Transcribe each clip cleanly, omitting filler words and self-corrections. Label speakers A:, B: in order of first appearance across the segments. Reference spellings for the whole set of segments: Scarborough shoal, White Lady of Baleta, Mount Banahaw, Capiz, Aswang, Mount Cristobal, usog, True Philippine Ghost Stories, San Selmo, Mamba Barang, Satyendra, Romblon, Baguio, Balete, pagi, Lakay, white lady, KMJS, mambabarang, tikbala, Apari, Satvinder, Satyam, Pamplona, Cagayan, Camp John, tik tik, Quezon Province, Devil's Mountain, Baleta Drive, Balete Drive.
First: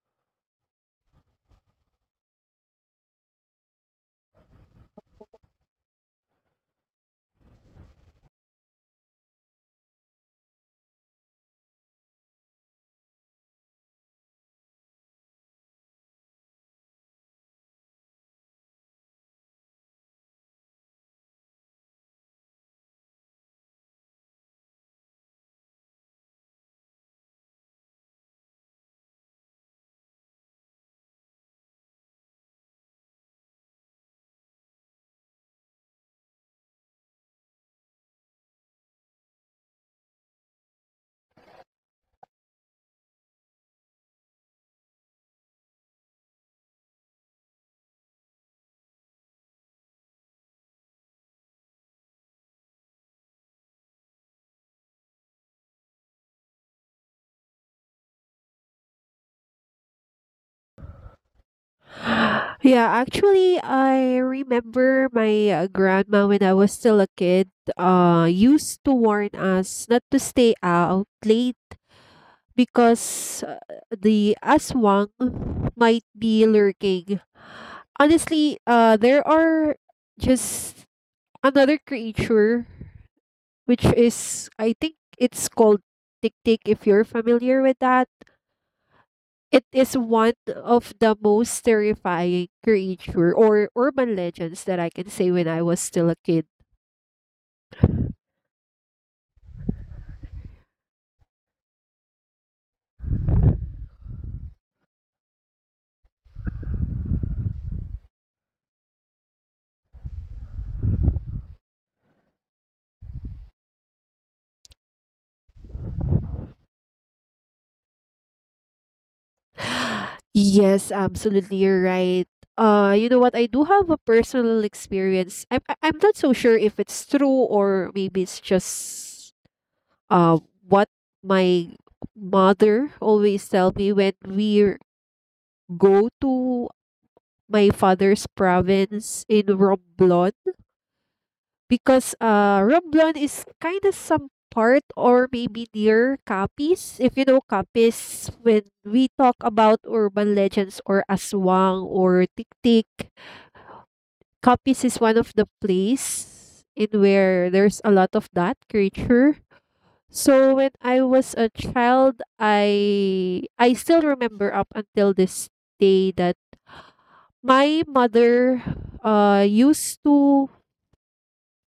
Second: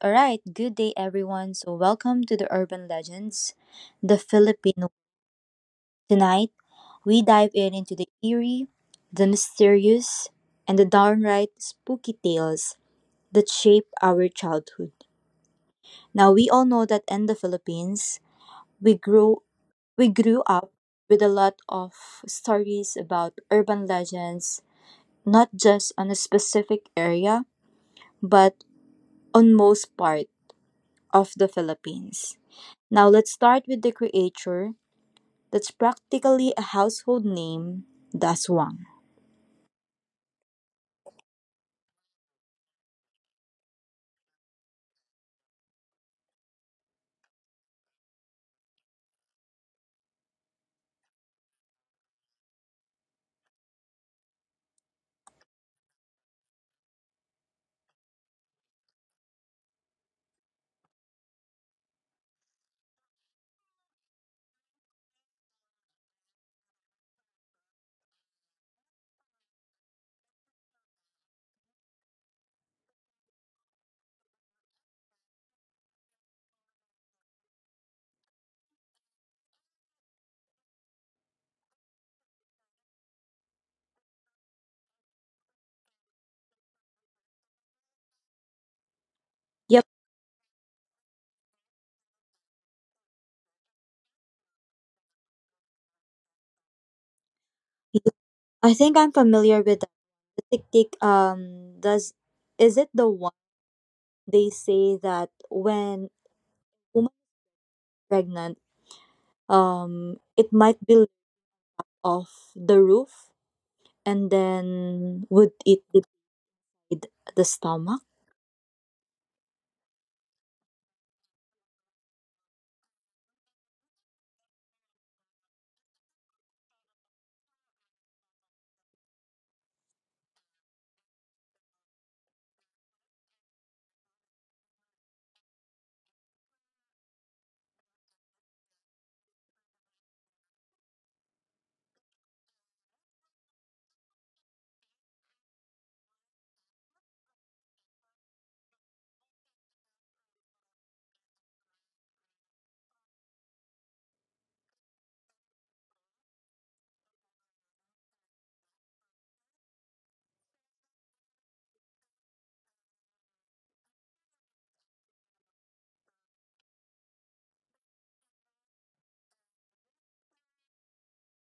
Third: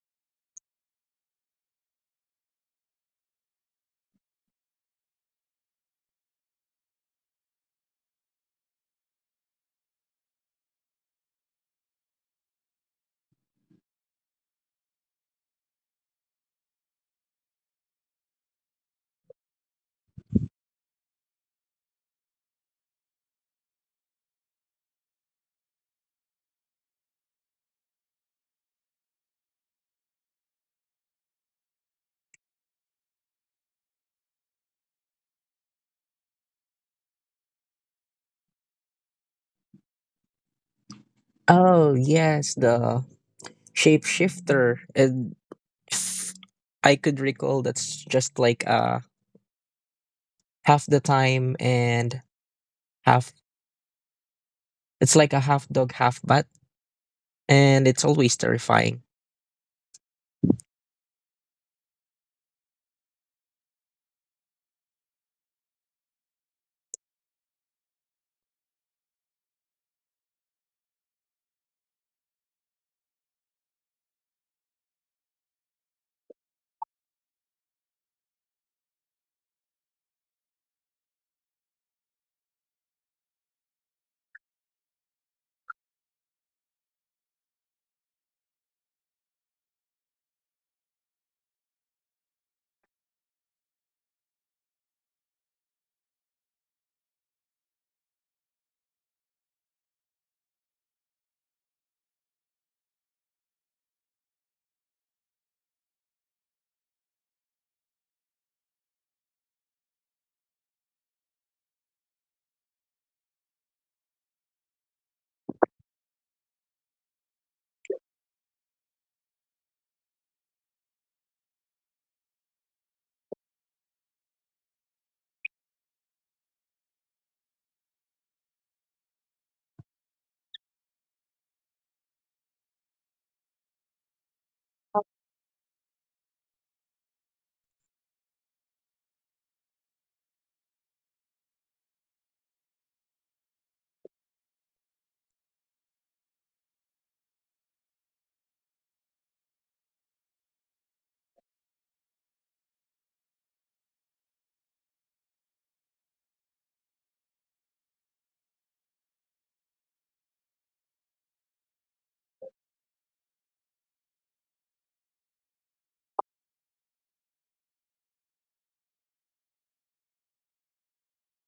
A: all right. Good day, everyone. So, welcome to the Urban Legends, the Filipino. Tonight, we dive in into the eerie, the mysterious, and the downright spooky tales that shape our childhood. Now, we all know that in the Philippines, we grow we grew up with a lot of stories about urban legends, not just on a specific area, but on most part of the Philippines. Now let's start with the creature that's practically a household name, the aswang.
B: Oh, yes, the shapeshifter. And if I could recall that's just like half the time and half it's like a half dog, half bat. And it's always terrifying.
C: Yeah, actually, I remember my grandma when I was still a kid, used to warn us not to stay out late because the aswang might be lurking. Honestly, there are just another creature, which is, I think it's called tik tik, if you're familiar with that. It is
A: Yep,
C: one of the most terrifying creature or urban legends that I can say when I was still a kid.
A: I think I'm familiar with that. The tick tick does, is it the one they say that when woman pregnant, it might be off the roof and then would it divide the stomach?
C: Yes, absolutely, you're right. You know what? I do have a personal experience. I'm not so sure if it's true or maybe it's just what my mother always tell me when we go to my father's province in Romblon because Romblon is kind of some part or maybe near Capiz. If you know Capiz, when we talk about urban legends or aswang or tiktik, Capiz is one of the place in where there's a lot of that creature. So when I was a child, I still remember up until this day that my mother used to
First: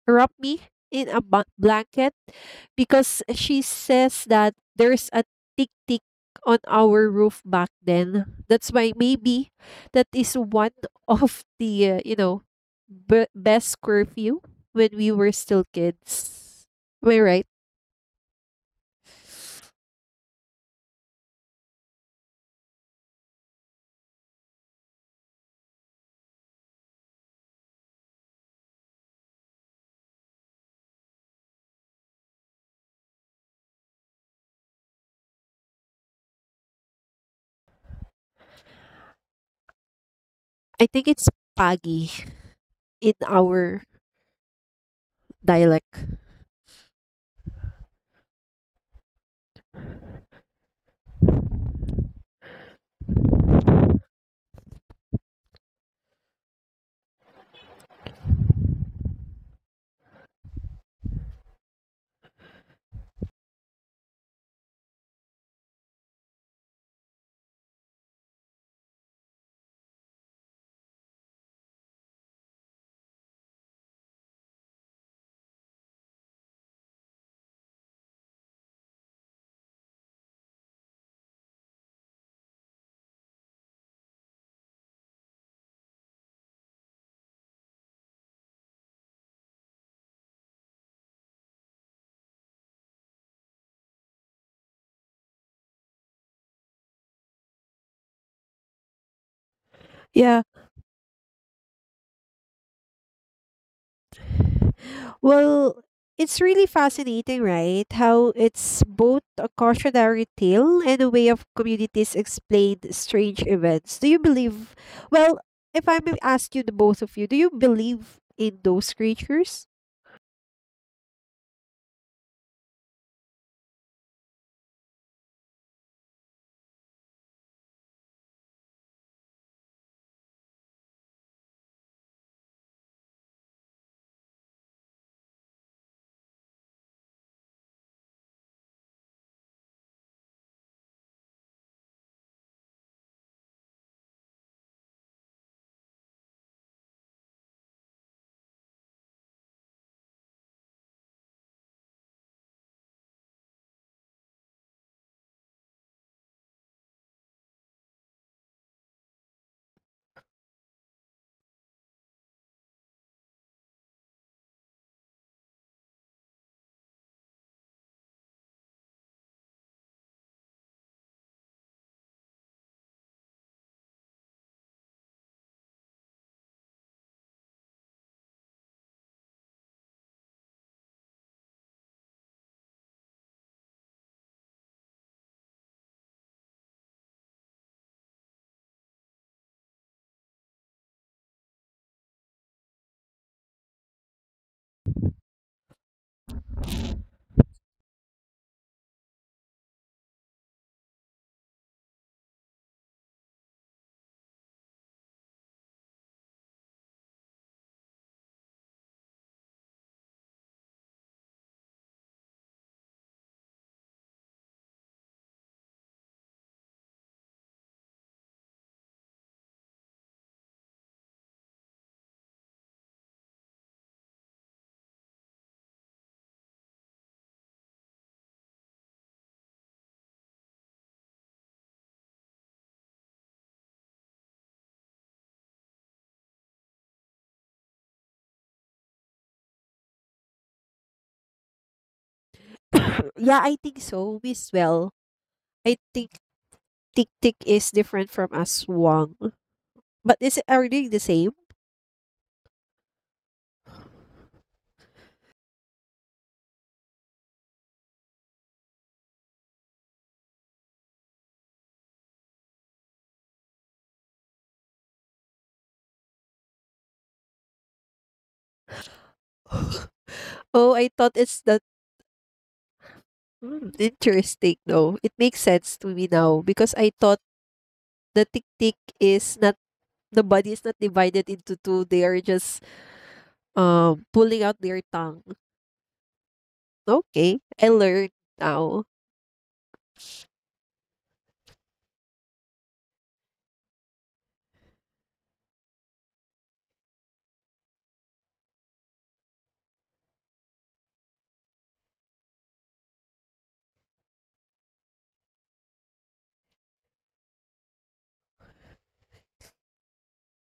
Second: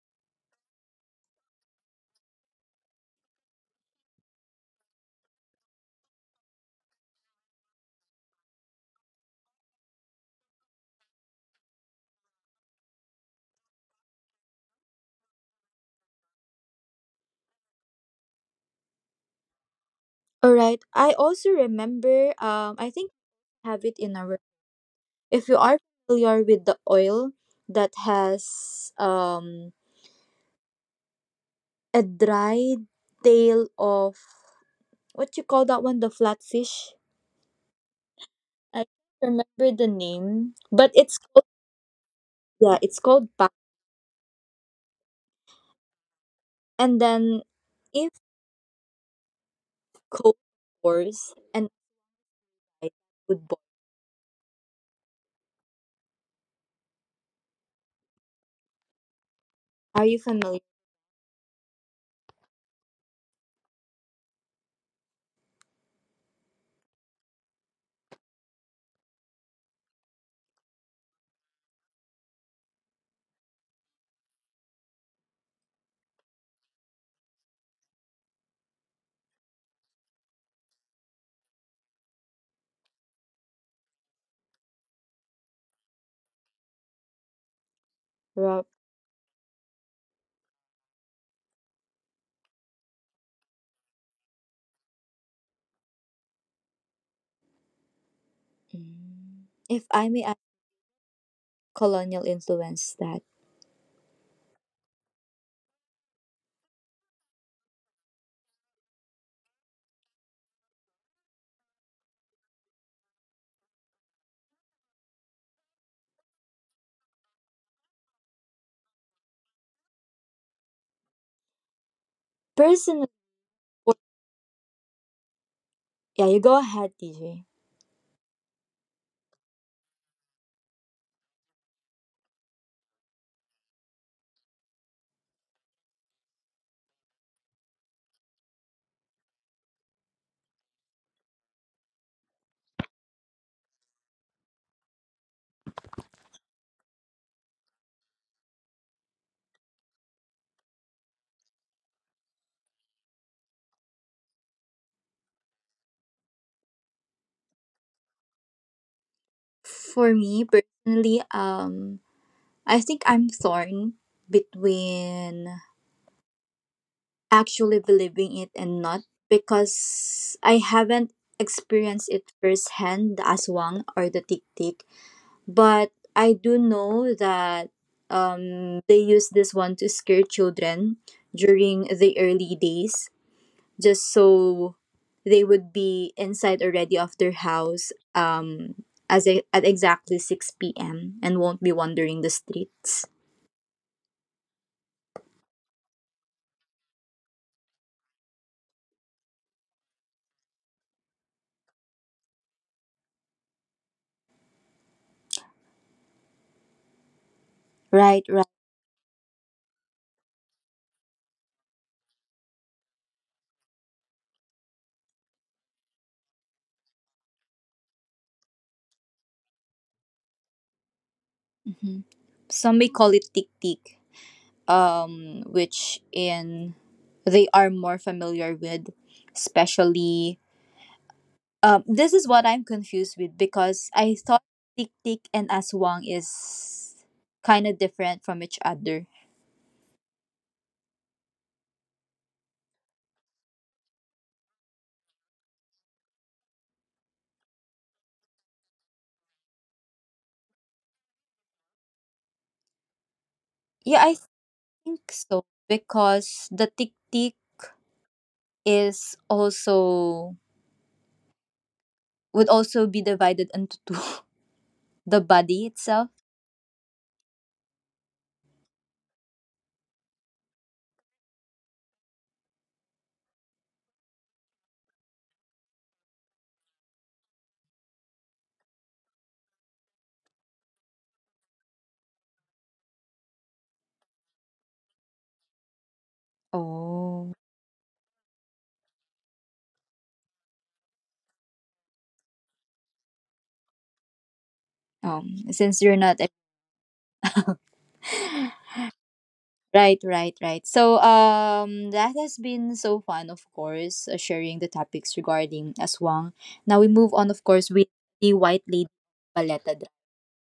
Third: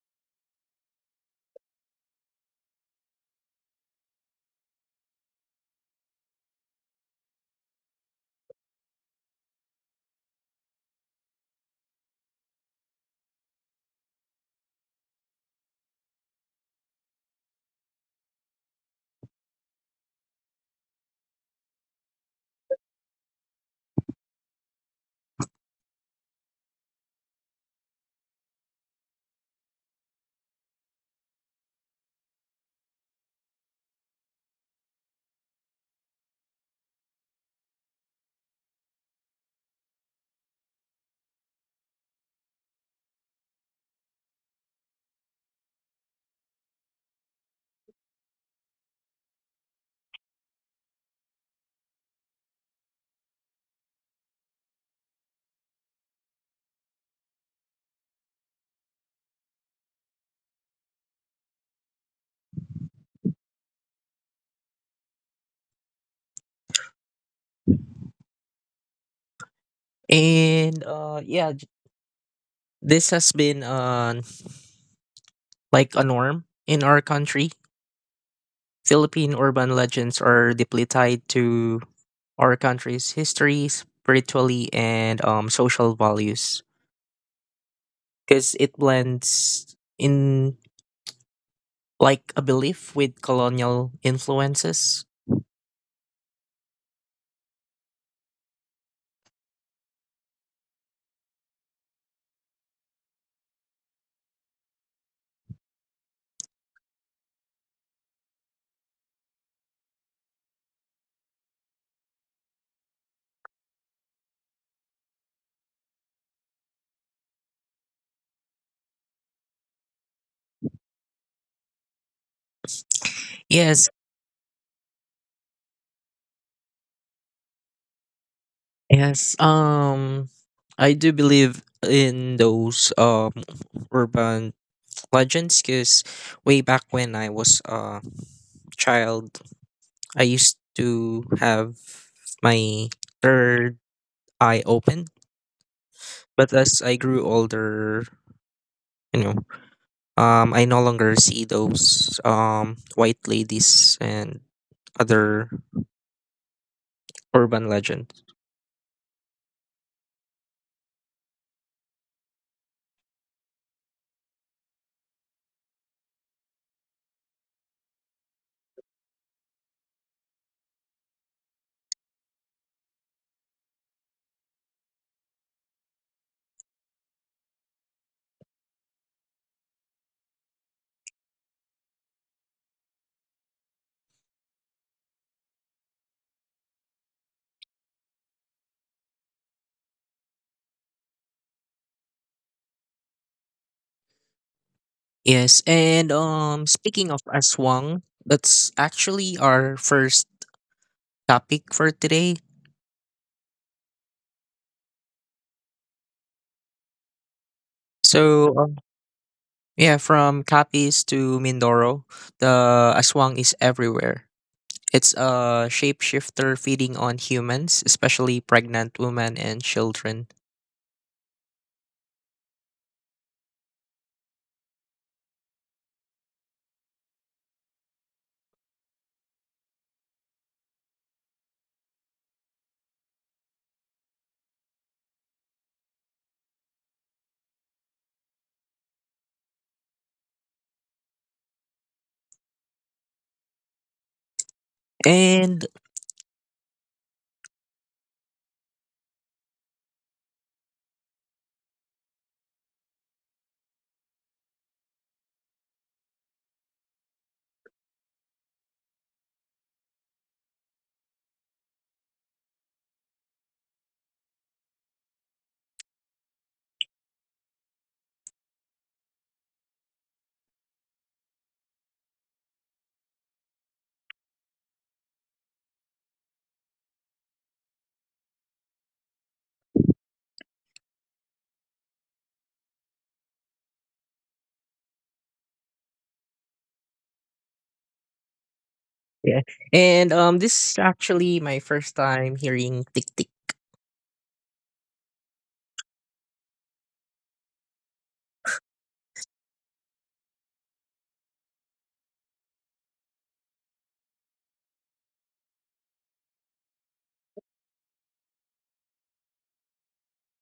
C: wrap me in a blanket because she says that there's a tick tick on our roof back then. That's why maybe that is one of the best curfew when we were still kids. Am I right?
A: All right. I also remember. I think we have it in our. If you are familiar with the oil that has a dried tail of what you call that one, the flatfish. I can't remember the name,
C: I
A: but
C: think
A: it's
C: it's
A: called,
C: pagi
A: yeah, it's
C: in
A: called pa.
C: our dialect.
A: And then if cold pours and I would boil. Are you familiar,
B: And yeah, j- this has been like a norm in our country. Philippine urban legends are deeply tied to our country's history, spirituality, and social values because
A: Rob?
B: it blends in like a belief with colonial influences.
A: Mm. If I may
C: Yeah,
A: colonial influence that
C: well, it's really fascinating, right? How it's both a cautionary tale and a way of communities explain strange events. Do you believe? Well, if I may ask you, the both of you, do you believe in those creatures?
A: personally,
B: Yes,
A: yeah, you go ahead, DJ.
B: yes. I do believe in those urban legends because way back when I was a child, I used to have my third eye open. But as I grew older, you know, I no longer see those white ladies and other urban legends.
A: For me personally, I think I'm torn between actually believing it and not, because I haven't experienced it firsthand, the aswang or the tik tik. But I do know that they use this one to scare children during the early days, just so they would be inside already of their house at exactly 6 p.m. and won't be wandering the streets.
B: Yes, and speaking of Aswang, that's actually our first topic for today.
A: Right, right.
B: So yeah, from Capiz to Mindoro, the aswang is everywhere. It's a shapeshifter feeding on humans, especially pregnant women and children.
A: Hmm. Some may call it tik tik, which in they are more familiar with, especially. This is what I'm confused with because I thought tik tik and aswang is kind of different from each other.
C: Yeah, I think so. We as well.
B: And
C: I think tik tik is different from aswang. But is it, are they the same?
A: Yeah, I think so because the tik tik is also would also be divided into two the body itself.
C: Oh, I thought it's that. Hmm, interesting, no? It makes sense to me now because I thought the tiktik is not the body is not divided into two. They are just pulling out their tongue.
A: Oh.
C: Okay, I learned now.
B: yeah, and this is actually my first time hearing tick tick.
A: Since you're not a- right, right, right. So, that has been so fun, of course, sharing the topics regarding aswang. Now we move on, of course, with the white lady paleta.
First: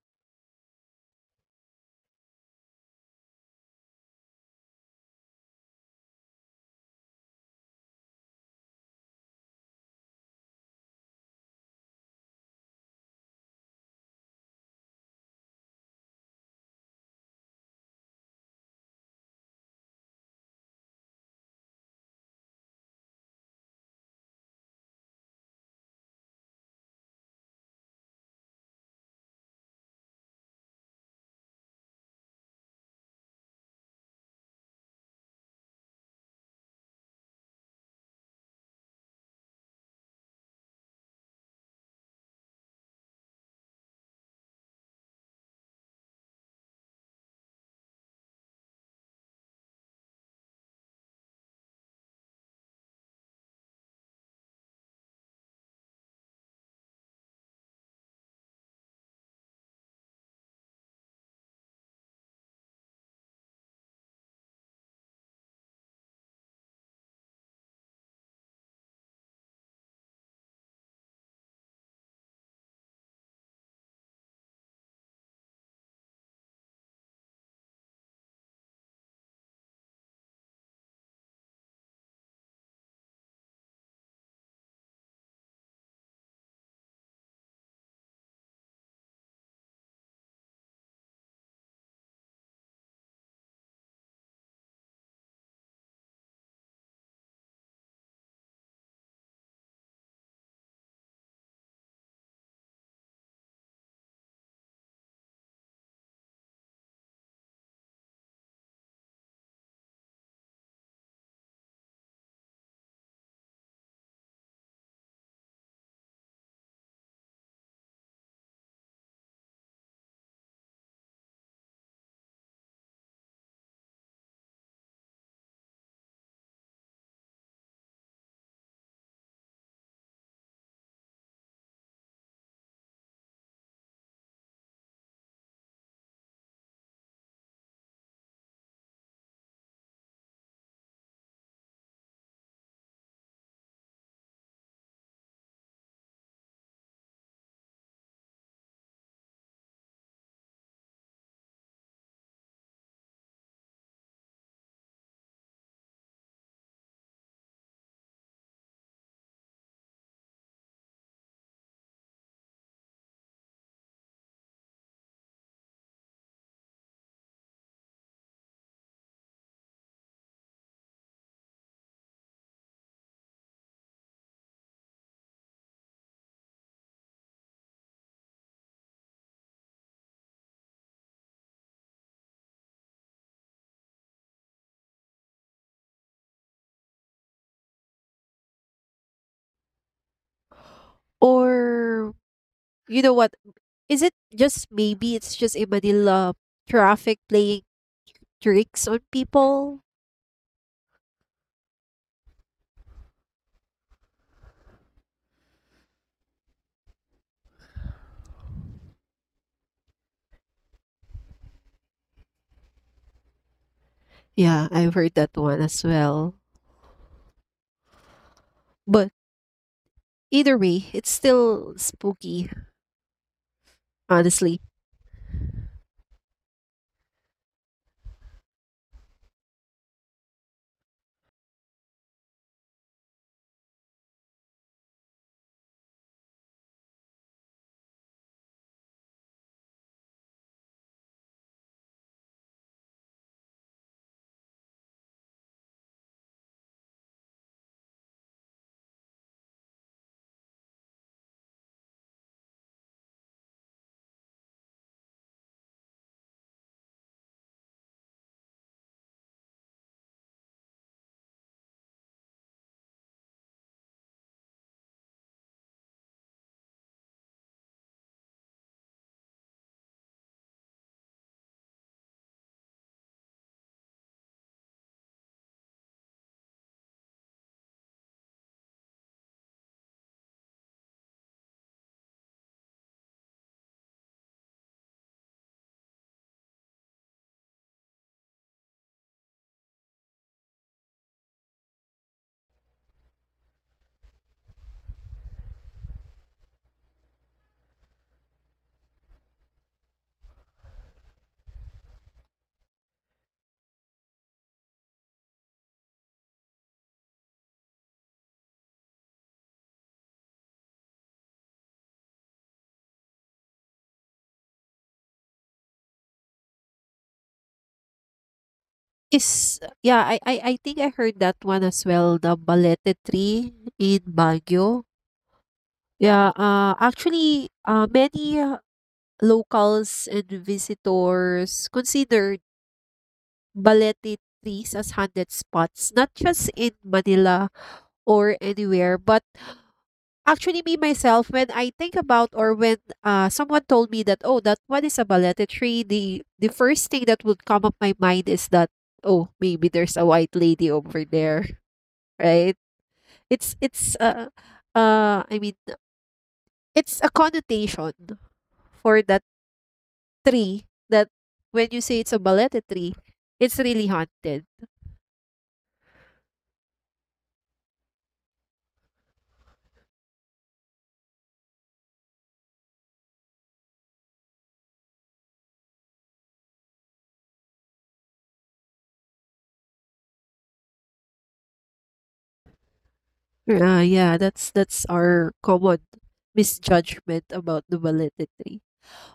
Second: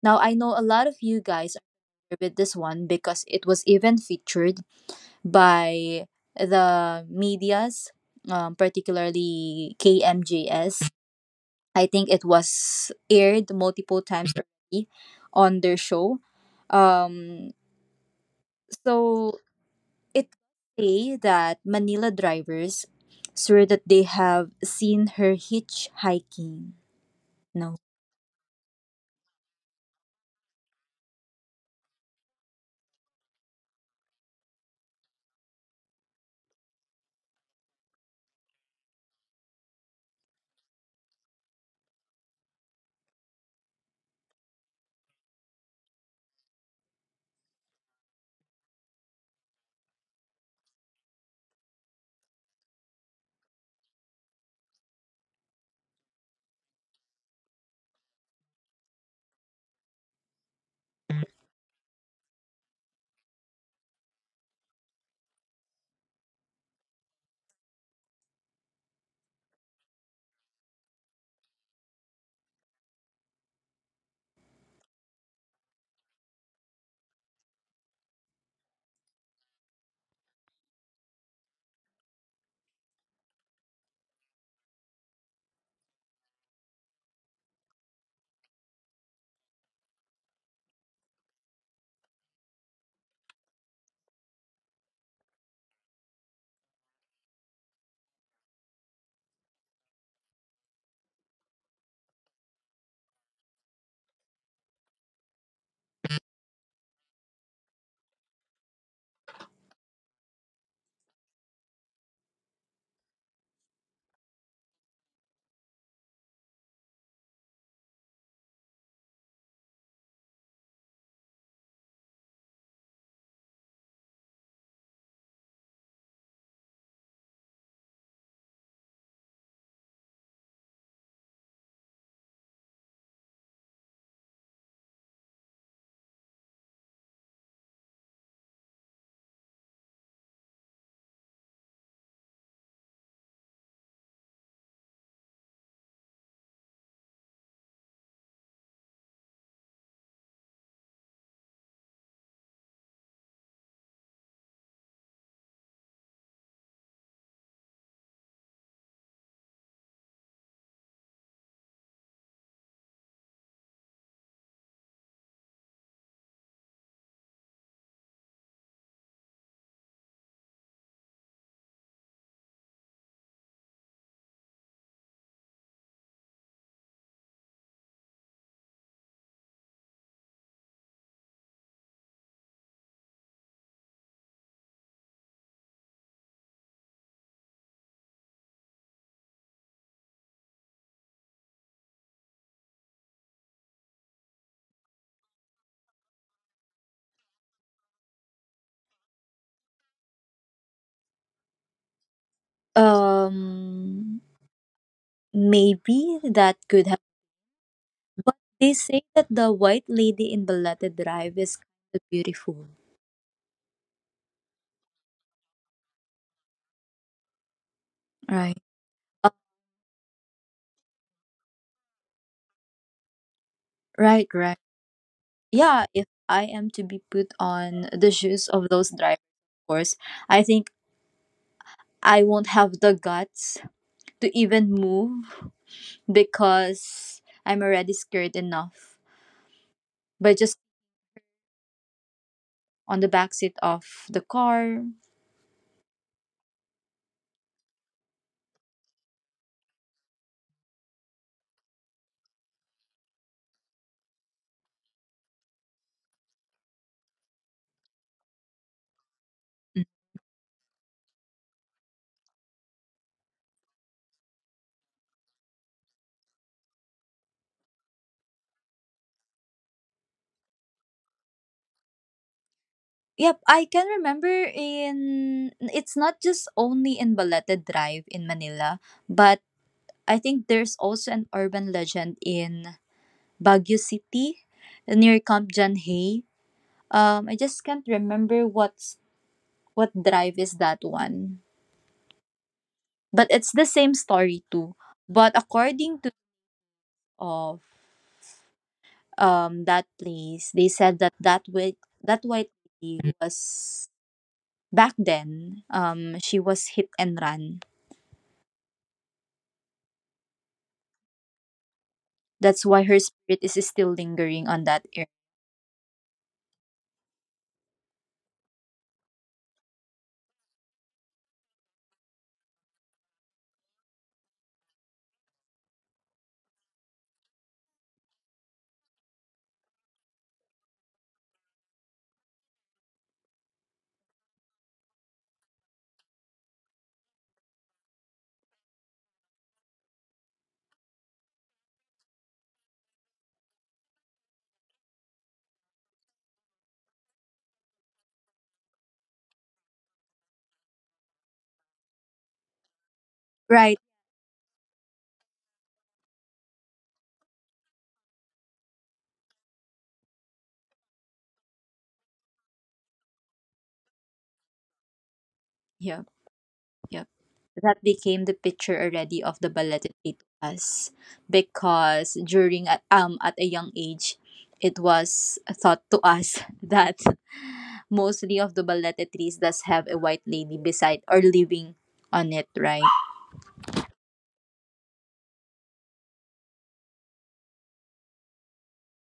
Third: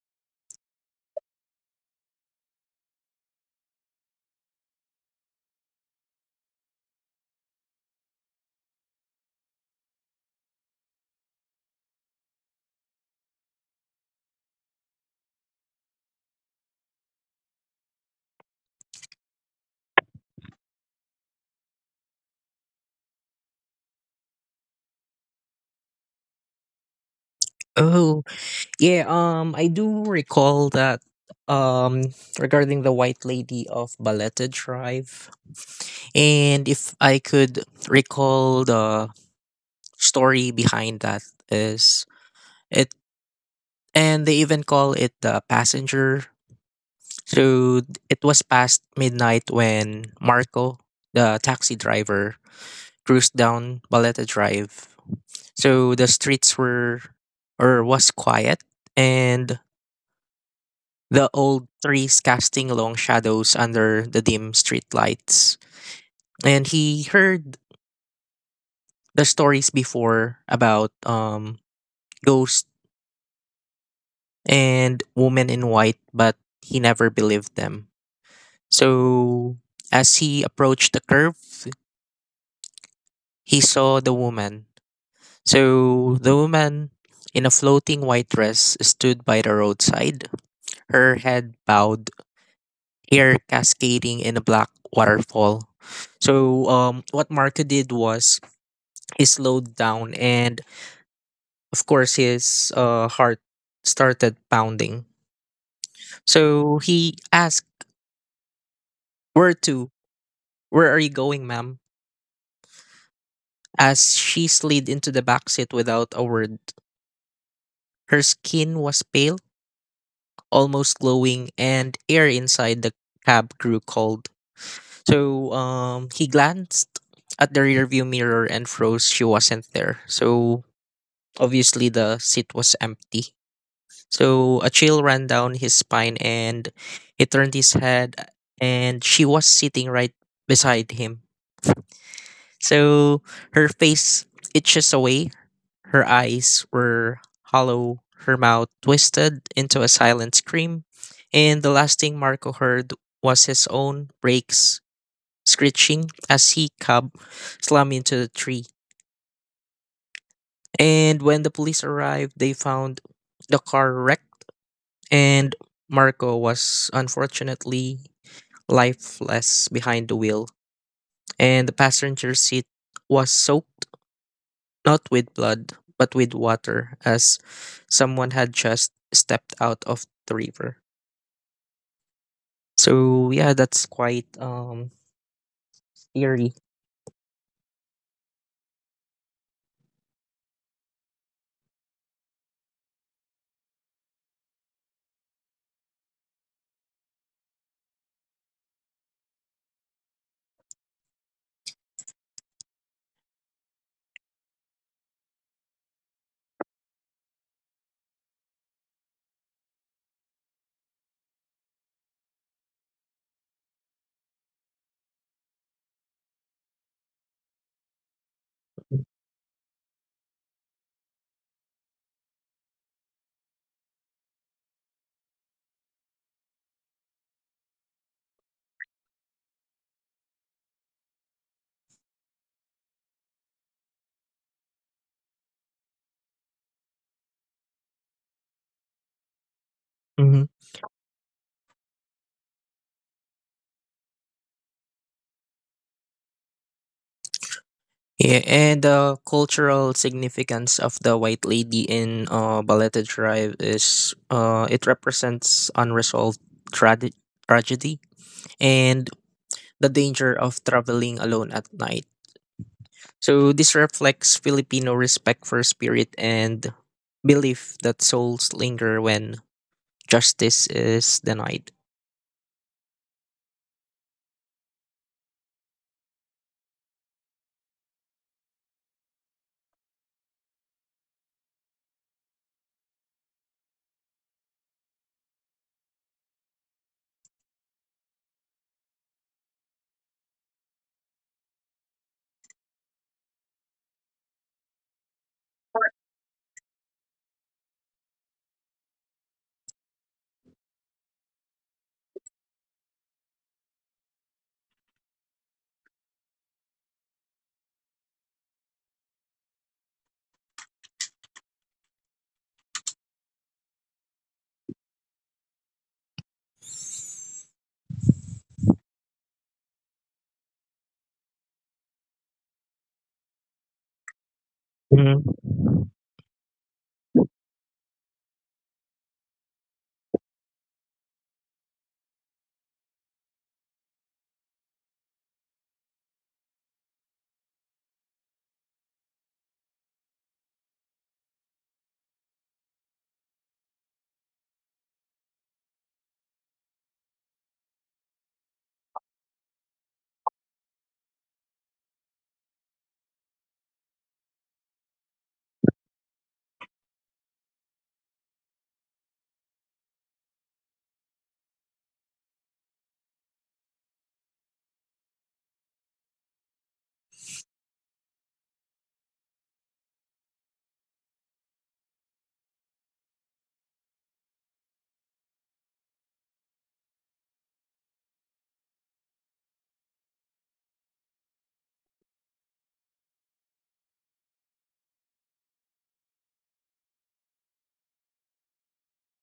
A: Now I know a lot of you guys are familiar with this one because it was even featured by the medias, particularly KMJS. I think it was aired multiple times already on their show. Um, so it say that Manila drivers swear that they have seen her hitchhiking. No.
B: Oh yeah, I do recall that um regarding the White Lady of Baleta tribe, and if I could recall the story behind that is it and they even call it the passenger. So it was past midnight when Marco, the taxi driver, cruised down Baleta Drive. So the streets were or was quiet and the old trees casting long shadows under the dim street lights. And he heard the stories before about ghosts and women in white, but he never believed them. So as he approached the curve, he saw the woman. So the woman in a floating white dress stood by the roadside, her head bowed, hair cascading in a black waterfall. So what Marco did was he slowed down, and of course his heart started pounding. So he asked where to where are you going, ma'am? As she slid into the backseat without a word, her skin was pale, almost glowing, and air inside the cab grew cold. So he glanced at the rearview mirror and froze. She wasn't there. So obviously the seat was empty. So a chill ran down his spine, and he turned his head, and she was sitting right beside him. So her face itches away. Her eyes were hollow, her mouth twisted into a silent scream, and the last thing Marco heard was his own brakes screeching as he cab slammed into the tree. And when the police arrived, they found the car wrecked, and Marco was unfortunately lifeless behind the wheel, and the passenger seat was soaked, not with blood, but with water, as someone had just stepped out of the river. So yeah, that's quite eerie.
C: Or you know what? Is it just maybe it's just a Manila traffic playing tricks on people?
A: Um, Maybe that could have. But they say that the white lady in Balete Drive is kind of beautiful.
C: Yeah, I've heard that one as well.
A: Right.
C: But either way, it's still spooky,
A: Right, right.
C: honestly.
A: Yeah, if I am to be put on the shoes of those drivers, of course, I think I won't have the guts to even move because I'm already scared enough.
B: Hmm.
A: But just on the backseat of the car.
B: Yeah, and the cultural significance of the White Lady in Baleta Drive is it represents unresolved tragedy, tragedy and the
A: Mm.
B: danger of traveling alone at night. So this reflects Filipino respect for spirit and belief that souls linger when justice is denied.
A: Yep, I can remember, in it's not just only in Baleta Drive in Manila, but I think there's also an urban legend in Baguio City near Camp John. I just can't remember what drive is that one. But it's the same story too. But according to of that place, they said that that white lady was back then. She was hit and run. That's why her spirit is still lingering on that area.
C: Is yeah, I think I heard that one as well, the Balete tree in Baguio.
B: Mhm.
C: Yeah, actually, many locals and visitors consider balete trees as haunted spots, not just in Manila or anywhere, but actually me myself, when I think about or when someone told me that, oh, that what is a balete tree, the first thing that would come up my mind is that, oh, maybe there's a white lady over there, right? It's,
A: Right.
C: it's, uh, I mean, it's a connotation for that tree that when you say it's a balete tree, it's really haunted.
A: Yeah. Yep. That became the picture already of the ballet it was because during at a young age it was thought to us that mostly of the ballet trees does have a white lady beside or living on it, right?
C: Yeah, that's our common misjudgment about the Balete tree.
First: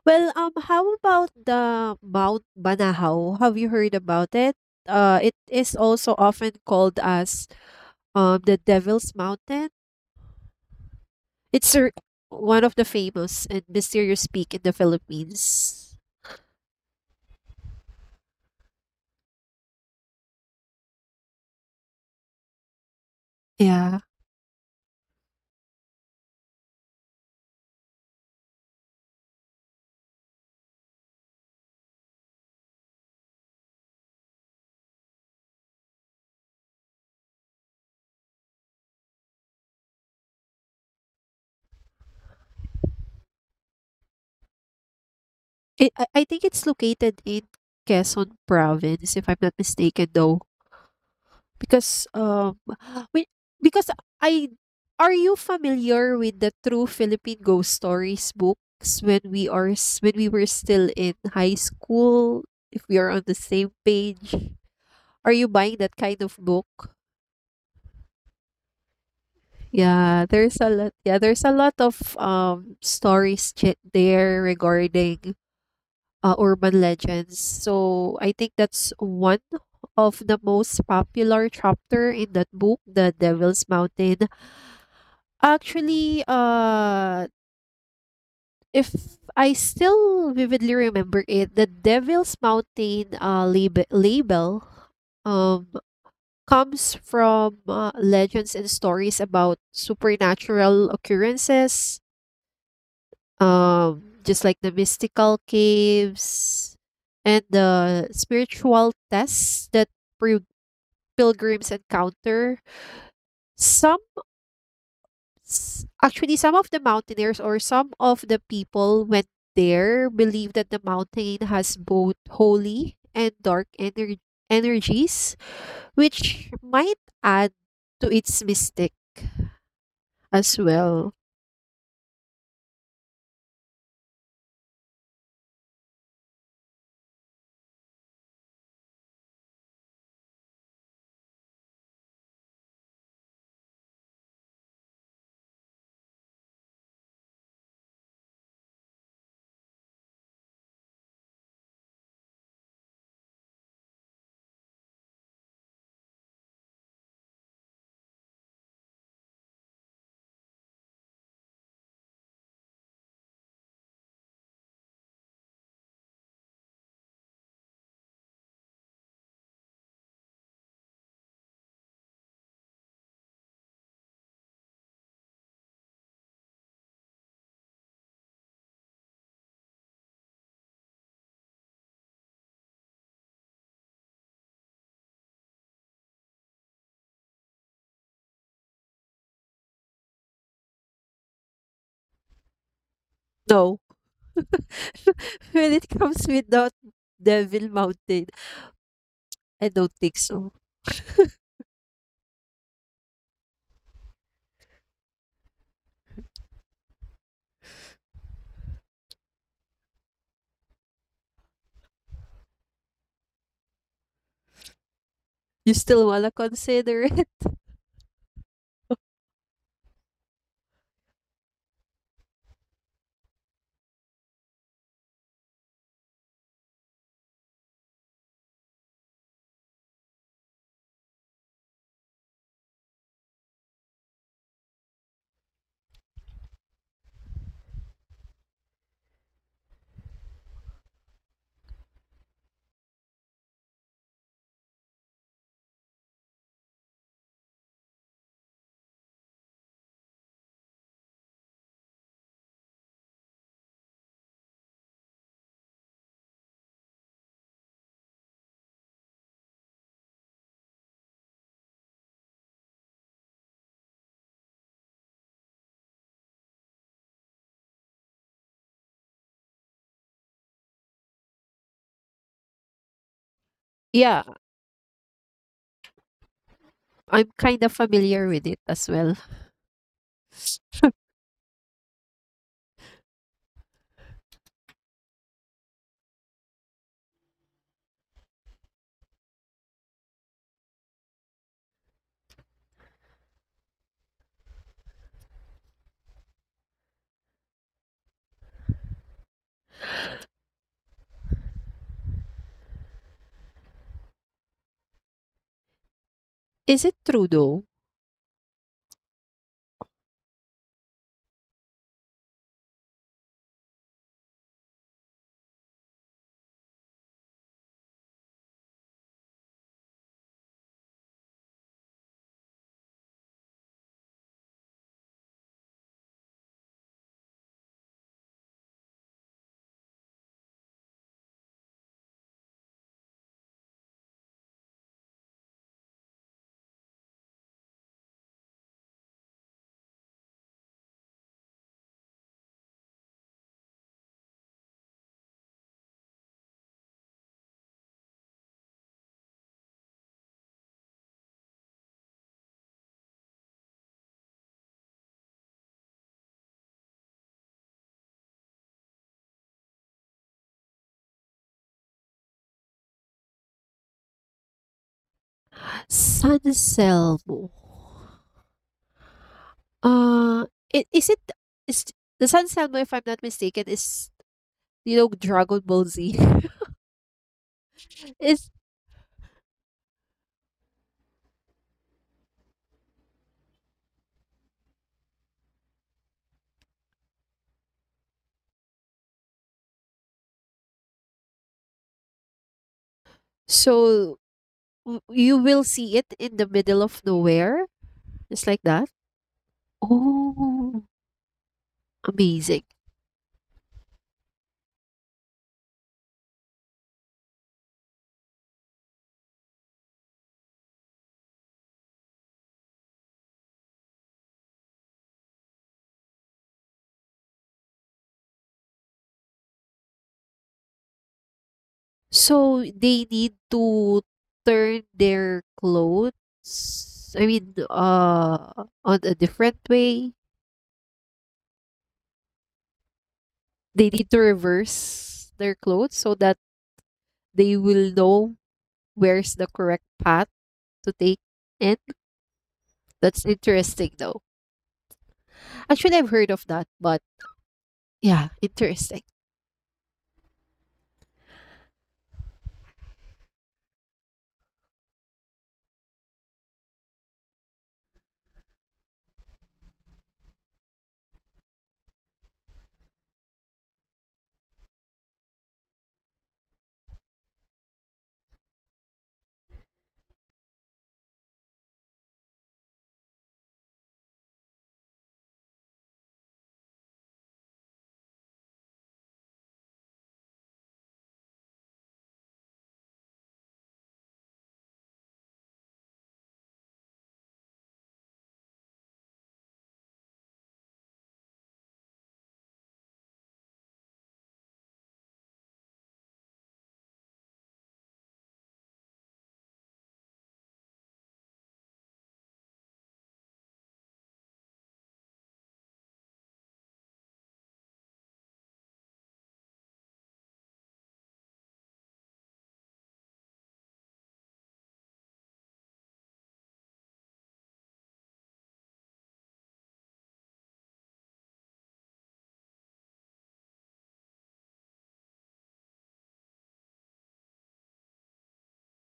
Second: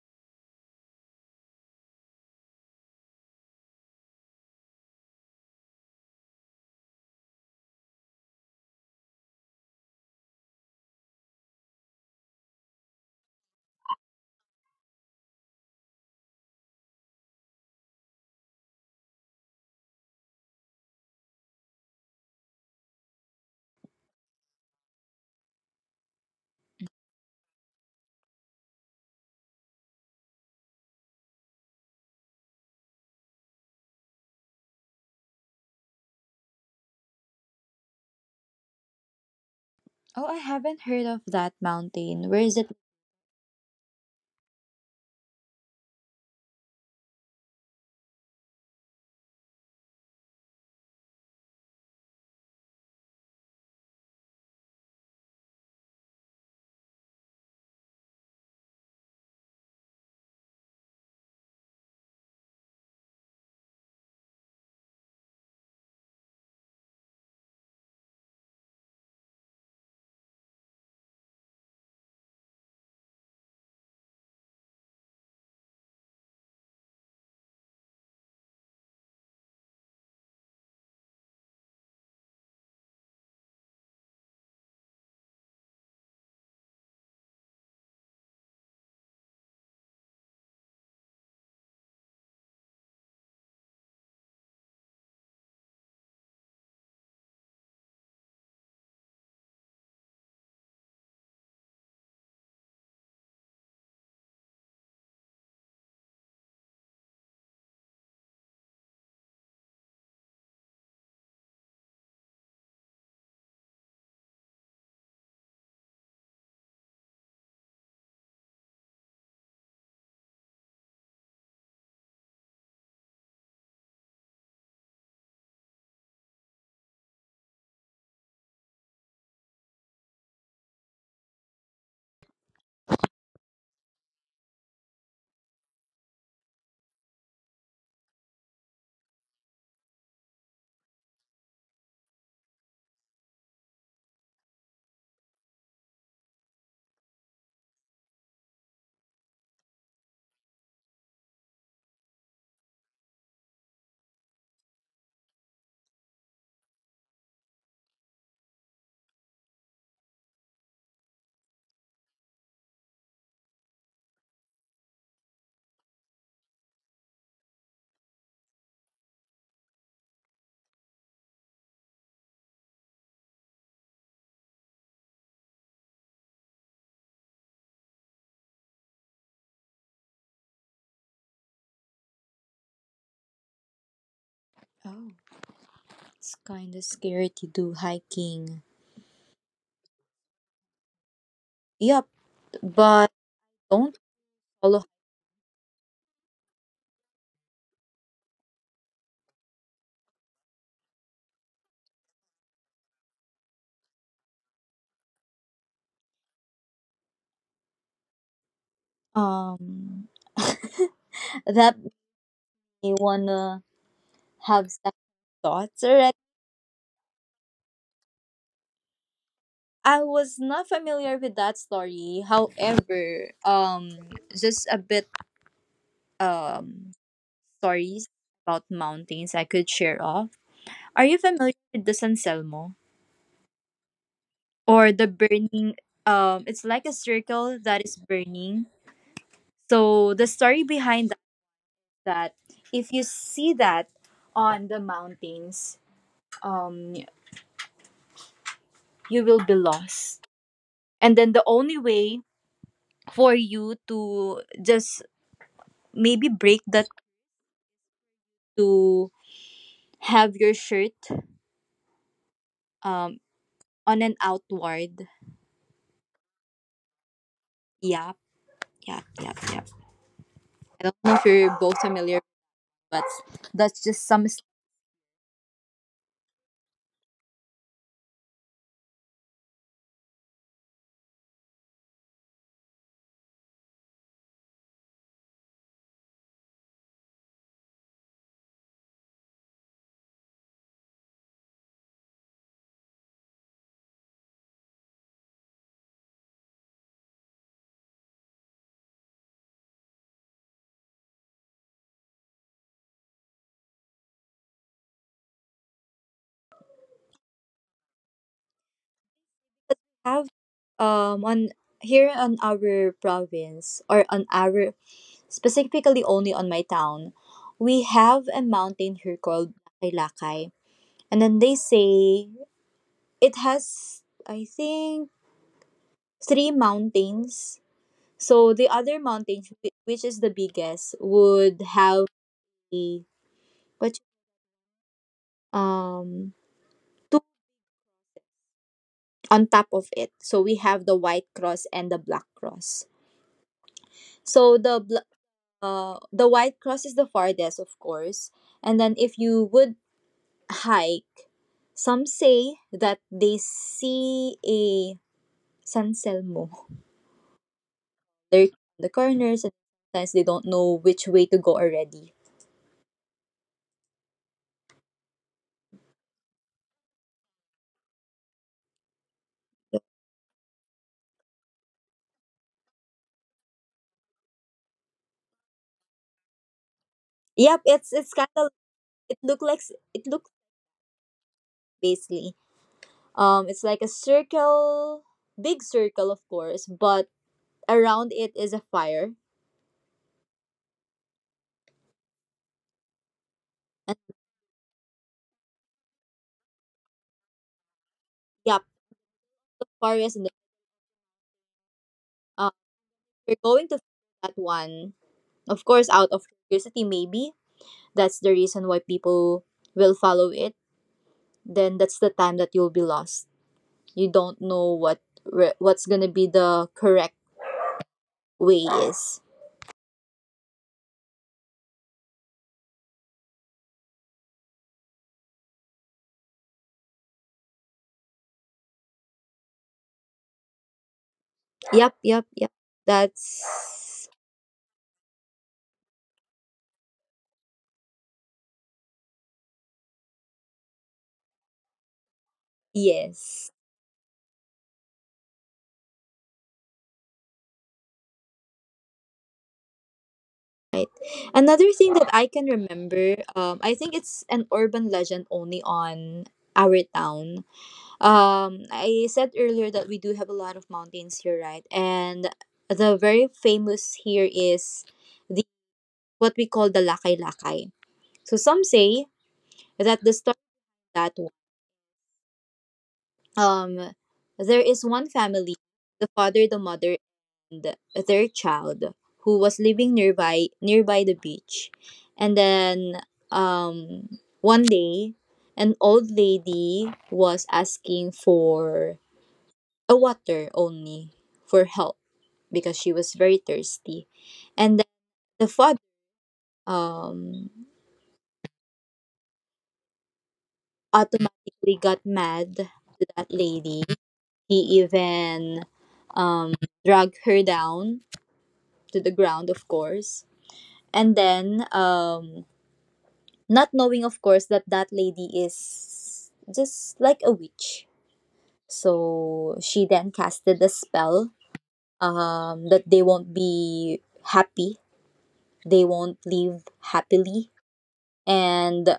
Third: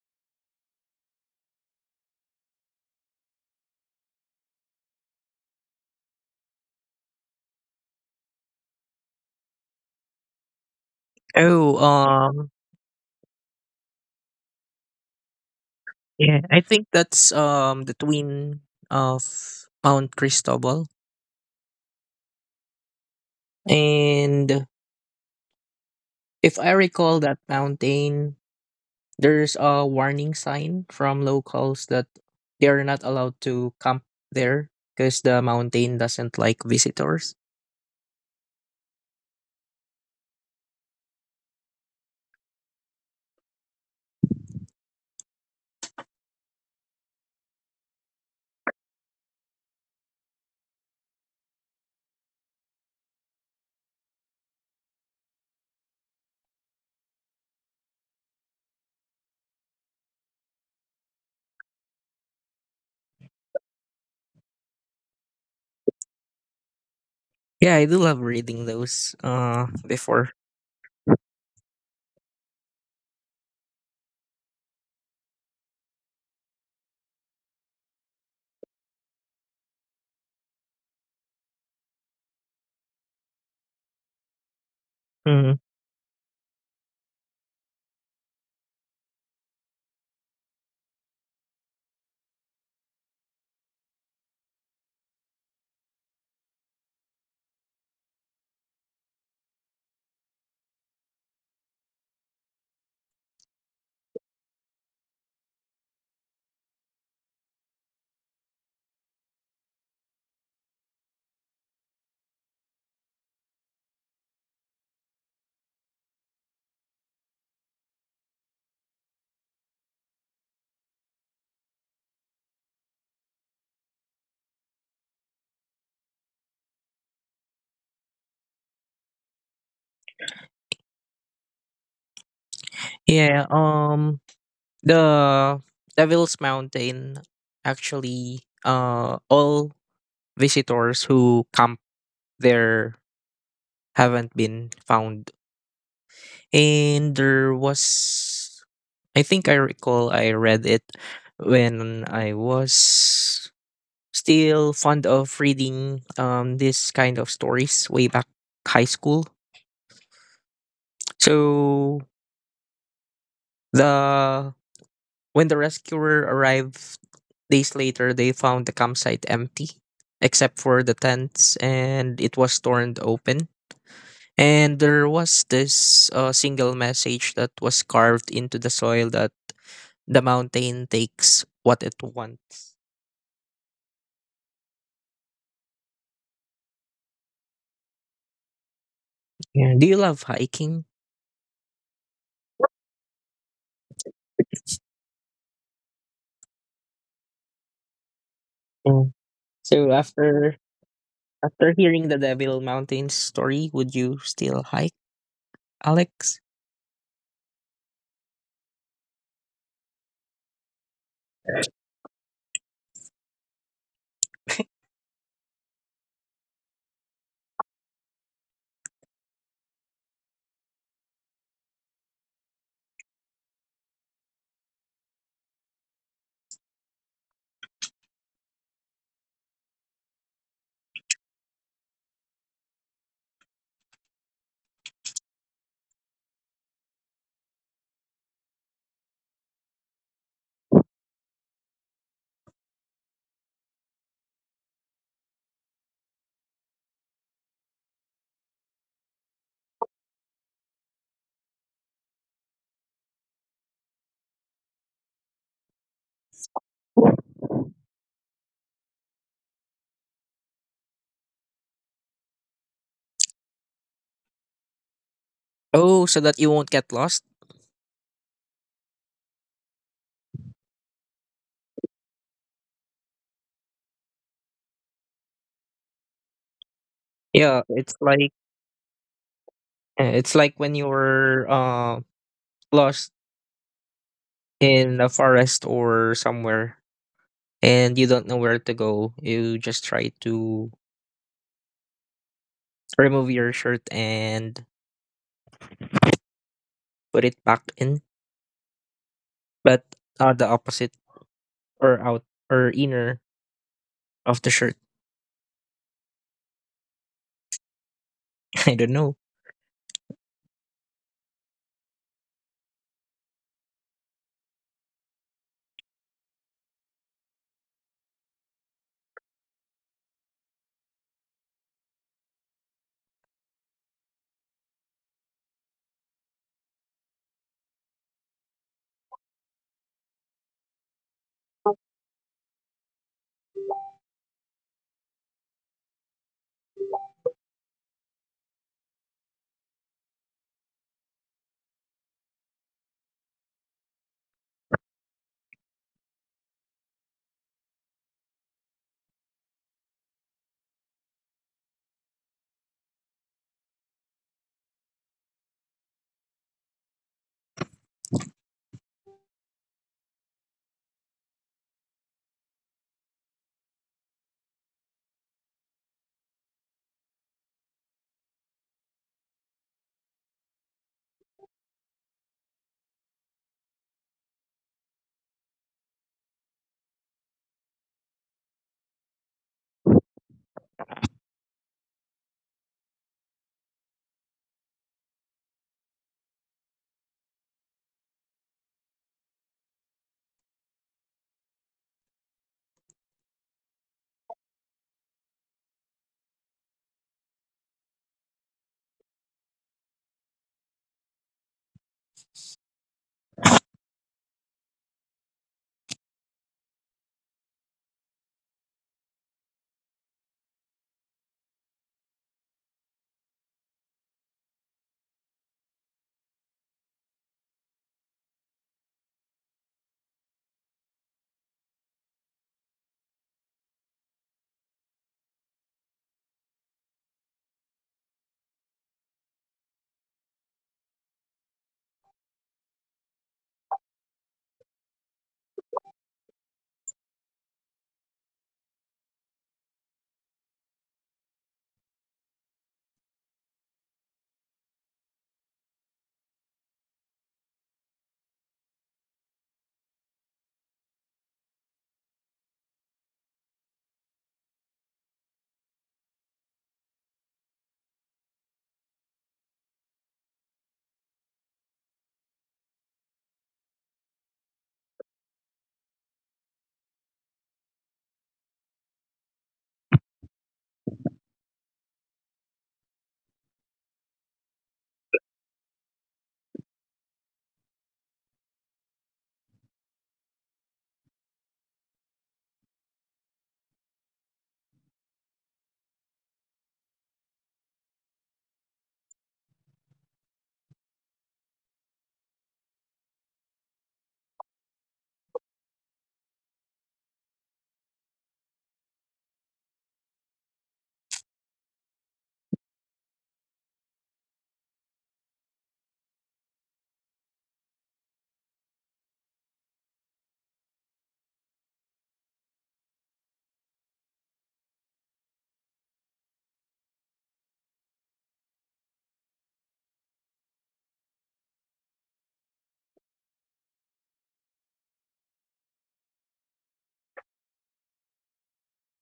C: Well, how about the Mount Banahaw? Have you heard about it? It is also often called as the Devil's Mountain. It's
B: Oh,
C: a, One of the famous and mysterious peak in the Philippines.
B: yeah, I think that's the twin of Mount Cristobal.
C: Yeah,
B: And if I recall that mountain, there's a warning sign from locals that they are not allowed to camp there because the mountain doesn't like visitors.
A: Oh, I haven't heard of that mountain. Where is it?
C: it, I think it's located in Quezon Province, if I'm not mistaken, though. Because we because I are you familiar with the True Philippine Ghost Stories books when when we were still in high school, if we are on the same page? Are you buying that kind of book?
B: Yeah, I do love reading those
C: Yeah,
B: before.
C: there's a lot. Yeah, there's a lot of stories there regarding urban legends. So I think that's one of the most popular chapter in that book, The Devil's Mountain.
B: Mhm.
C: Actually, if I still vividly remember it, the Devil's Mountain label um, comes from legends and stories about supernatural occurrences, just like the mystical caves and the spiritual tests that pri- pilgrims encounter. Some actually some of the mountaineers or some of the people went there believe that the mountain has both holy and dark energies which might add to its mystic as well.
B: Yeah, the Devil's Mountain actually all visitors who camp there haven't been found. And there was, I think I recall I read it when I was still fond of reading this kind of stories way back high school. So the when the rescuer arrived days later, they found the campsite empty, except for the tents, and it was torn open. And there was this single message that was carved into the soil that the mountain takes what it wants.
A: Oh, it's kind of scary to do hiking.
B: Yeah. Do you love hiking?
A: Yep, but
C: No.
A: don't follow.
C: When it comes without devil mountain,
B: Yeah.
C: I
B: So
C: don't think so.
B: after hearing the Devil Mountains story, would you still hike, Alex?
A: Um, that may wanna have second
C: You
A: thoughts
C: still
A: already.
C: wanna consider it?
A: I was not familiar with that story. However, just a bit um stories about mountains I could share off. Are you familiar with the San Selmo or the burning? It's like a circle that is burning. So the story behind that, that if you see that on the mountains, um, you will be lost. And then the only way for you to just maybe break that to have your shirt um on an outward.
B: Oh, so that you won't get lost?
A: Yeah, yeah, yeah, yeah. I don't know if you're both familiar, but that's just
C: Yeah,
A: some
C: I'm kind
B: Yeah,
C: of
B: it's
C: familiar
B: like
C: with it as well.
B: it's like when you're lost in a forest or somewhere and you don't know where to go. You just try to remove your shirt and put it back in, but the opposite or out or inner off the shirt.
C: Is it true though?
B: I don't know.
A: have on here on our province or on our specifically only on my town, we have a mountain here called Lakay. And then they say it has I think three mountains. So the other mountain, which is the biggest, would have the what you- um two on top of it. So we have the white cross and the black cross. So the white cross is the farthest, of course. And then if you would hike, some say that they see a San Selmo. They're in the corners and sometimes they don't know which way to go already.
C: San selmo. Uh, it is the Sun Selma, if I'm not mistaken, is you know Dragon Ball Z.
A: Yep, it's it's kind
C: Is
A: of, it looks basically. It's like a circle, big circle, of course, but around it is a fire. And
C: so w- you will see it in the middle of nowhere, just
A: yeah,
C: like that.
A: the fire is in the.
C: Oh,
A: Uh,
C: amazing!
A: we're going to that one, of course, out of curiosity, maybe. That's the reason why people will follow it. Then that's the time that you'll be lost. You don't know what's gonna be the correct way is.
C: So they need to turn their clothes. I mean, on a different way.
A: Yep, yep, yep.
C: They
A: That's
C: need to reverse their clothes so that they will know where's the correct path to take in. That's
A: yes.
C: interesting, though. Actually, I've heard of that, but yeah, interesting.
A: Right. Another thing that I can remember, I think it's an urban legend only on our town. I said earlier that we do have a lot of mountains here, right? And the very famous here is the what we call the Lakay Lakay. So some say that the story that um, there is one family, the father, the mother, a third child who was living nearby the beach. And then one day an old lady was asking for a water only for help because she was very thirsty. And then the father um automatically got mad to that lady. He even um dragged her down to the ground of course. And then not knowing of course that that lady is just like a witch, so she then casted a spell, that they won't be happy, they won't live happily, and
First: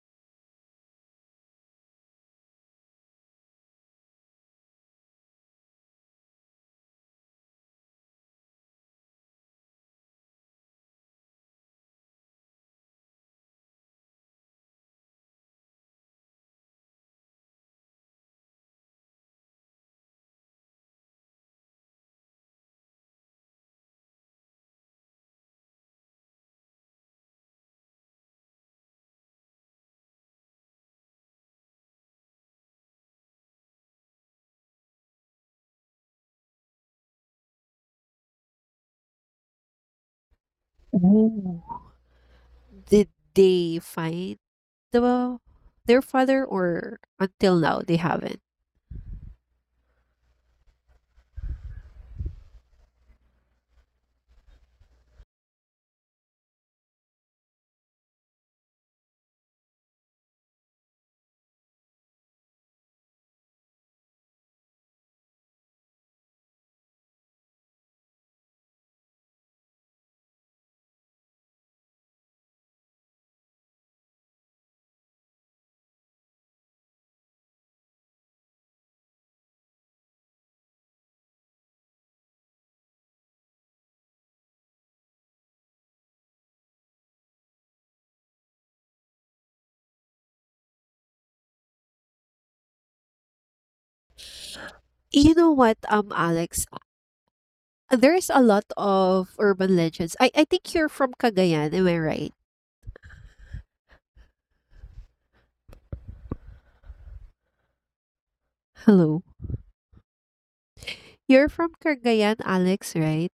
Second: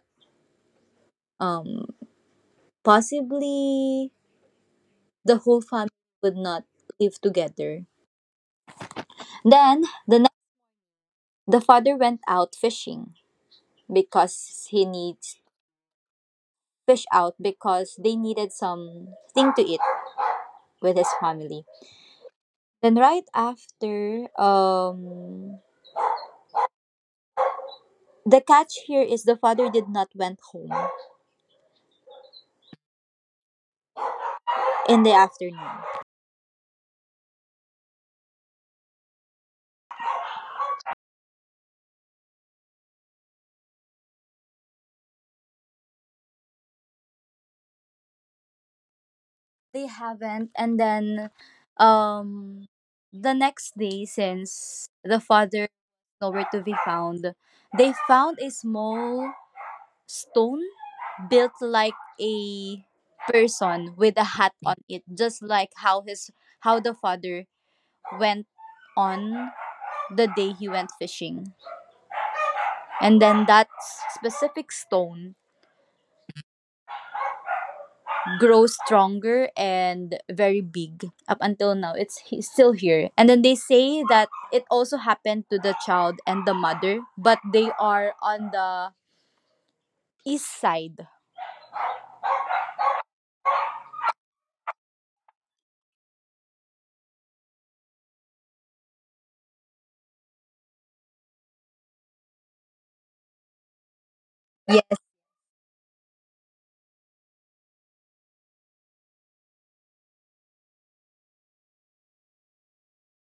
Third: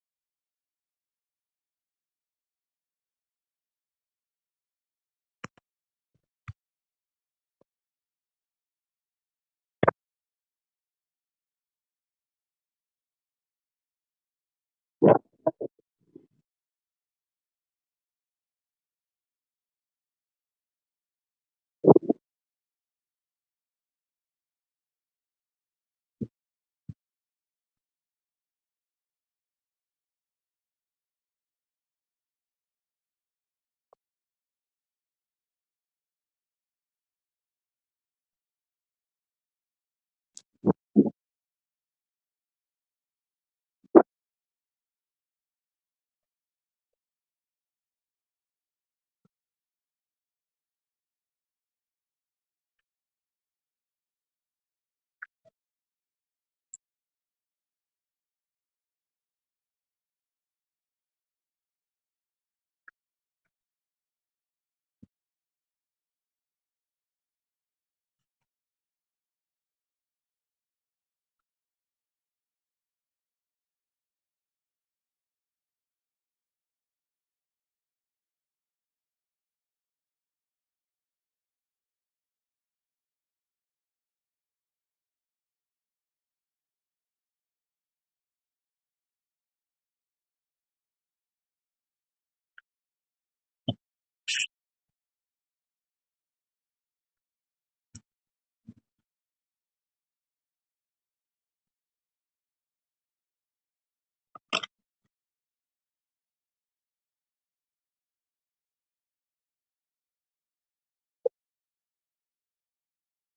A: um, possibly the whole family would not live together. Then the father went out fishing because he needs fish out because they needed something to eat with his family. Then right after, the catch here is the father did not went home in the afternoon.
C: Ooh. Did they find the their father, or until now they haven't?
A: They haven't, and then, um, the next day since the father nowhere to be found, they found a small stone built like a person with a hat on it, just like how the father went on the day he went fishing. And then that specific stone grows stronger and very big up until now. It's still here. And then they say that it also happened to the child and the mother, but they are on the east side.
C: You know what, Alex? There's a lot of urban legends. I think you're from Cagayan, am I right?
A: Yes.
C: Hello, you're from Cagayan, Alex, right?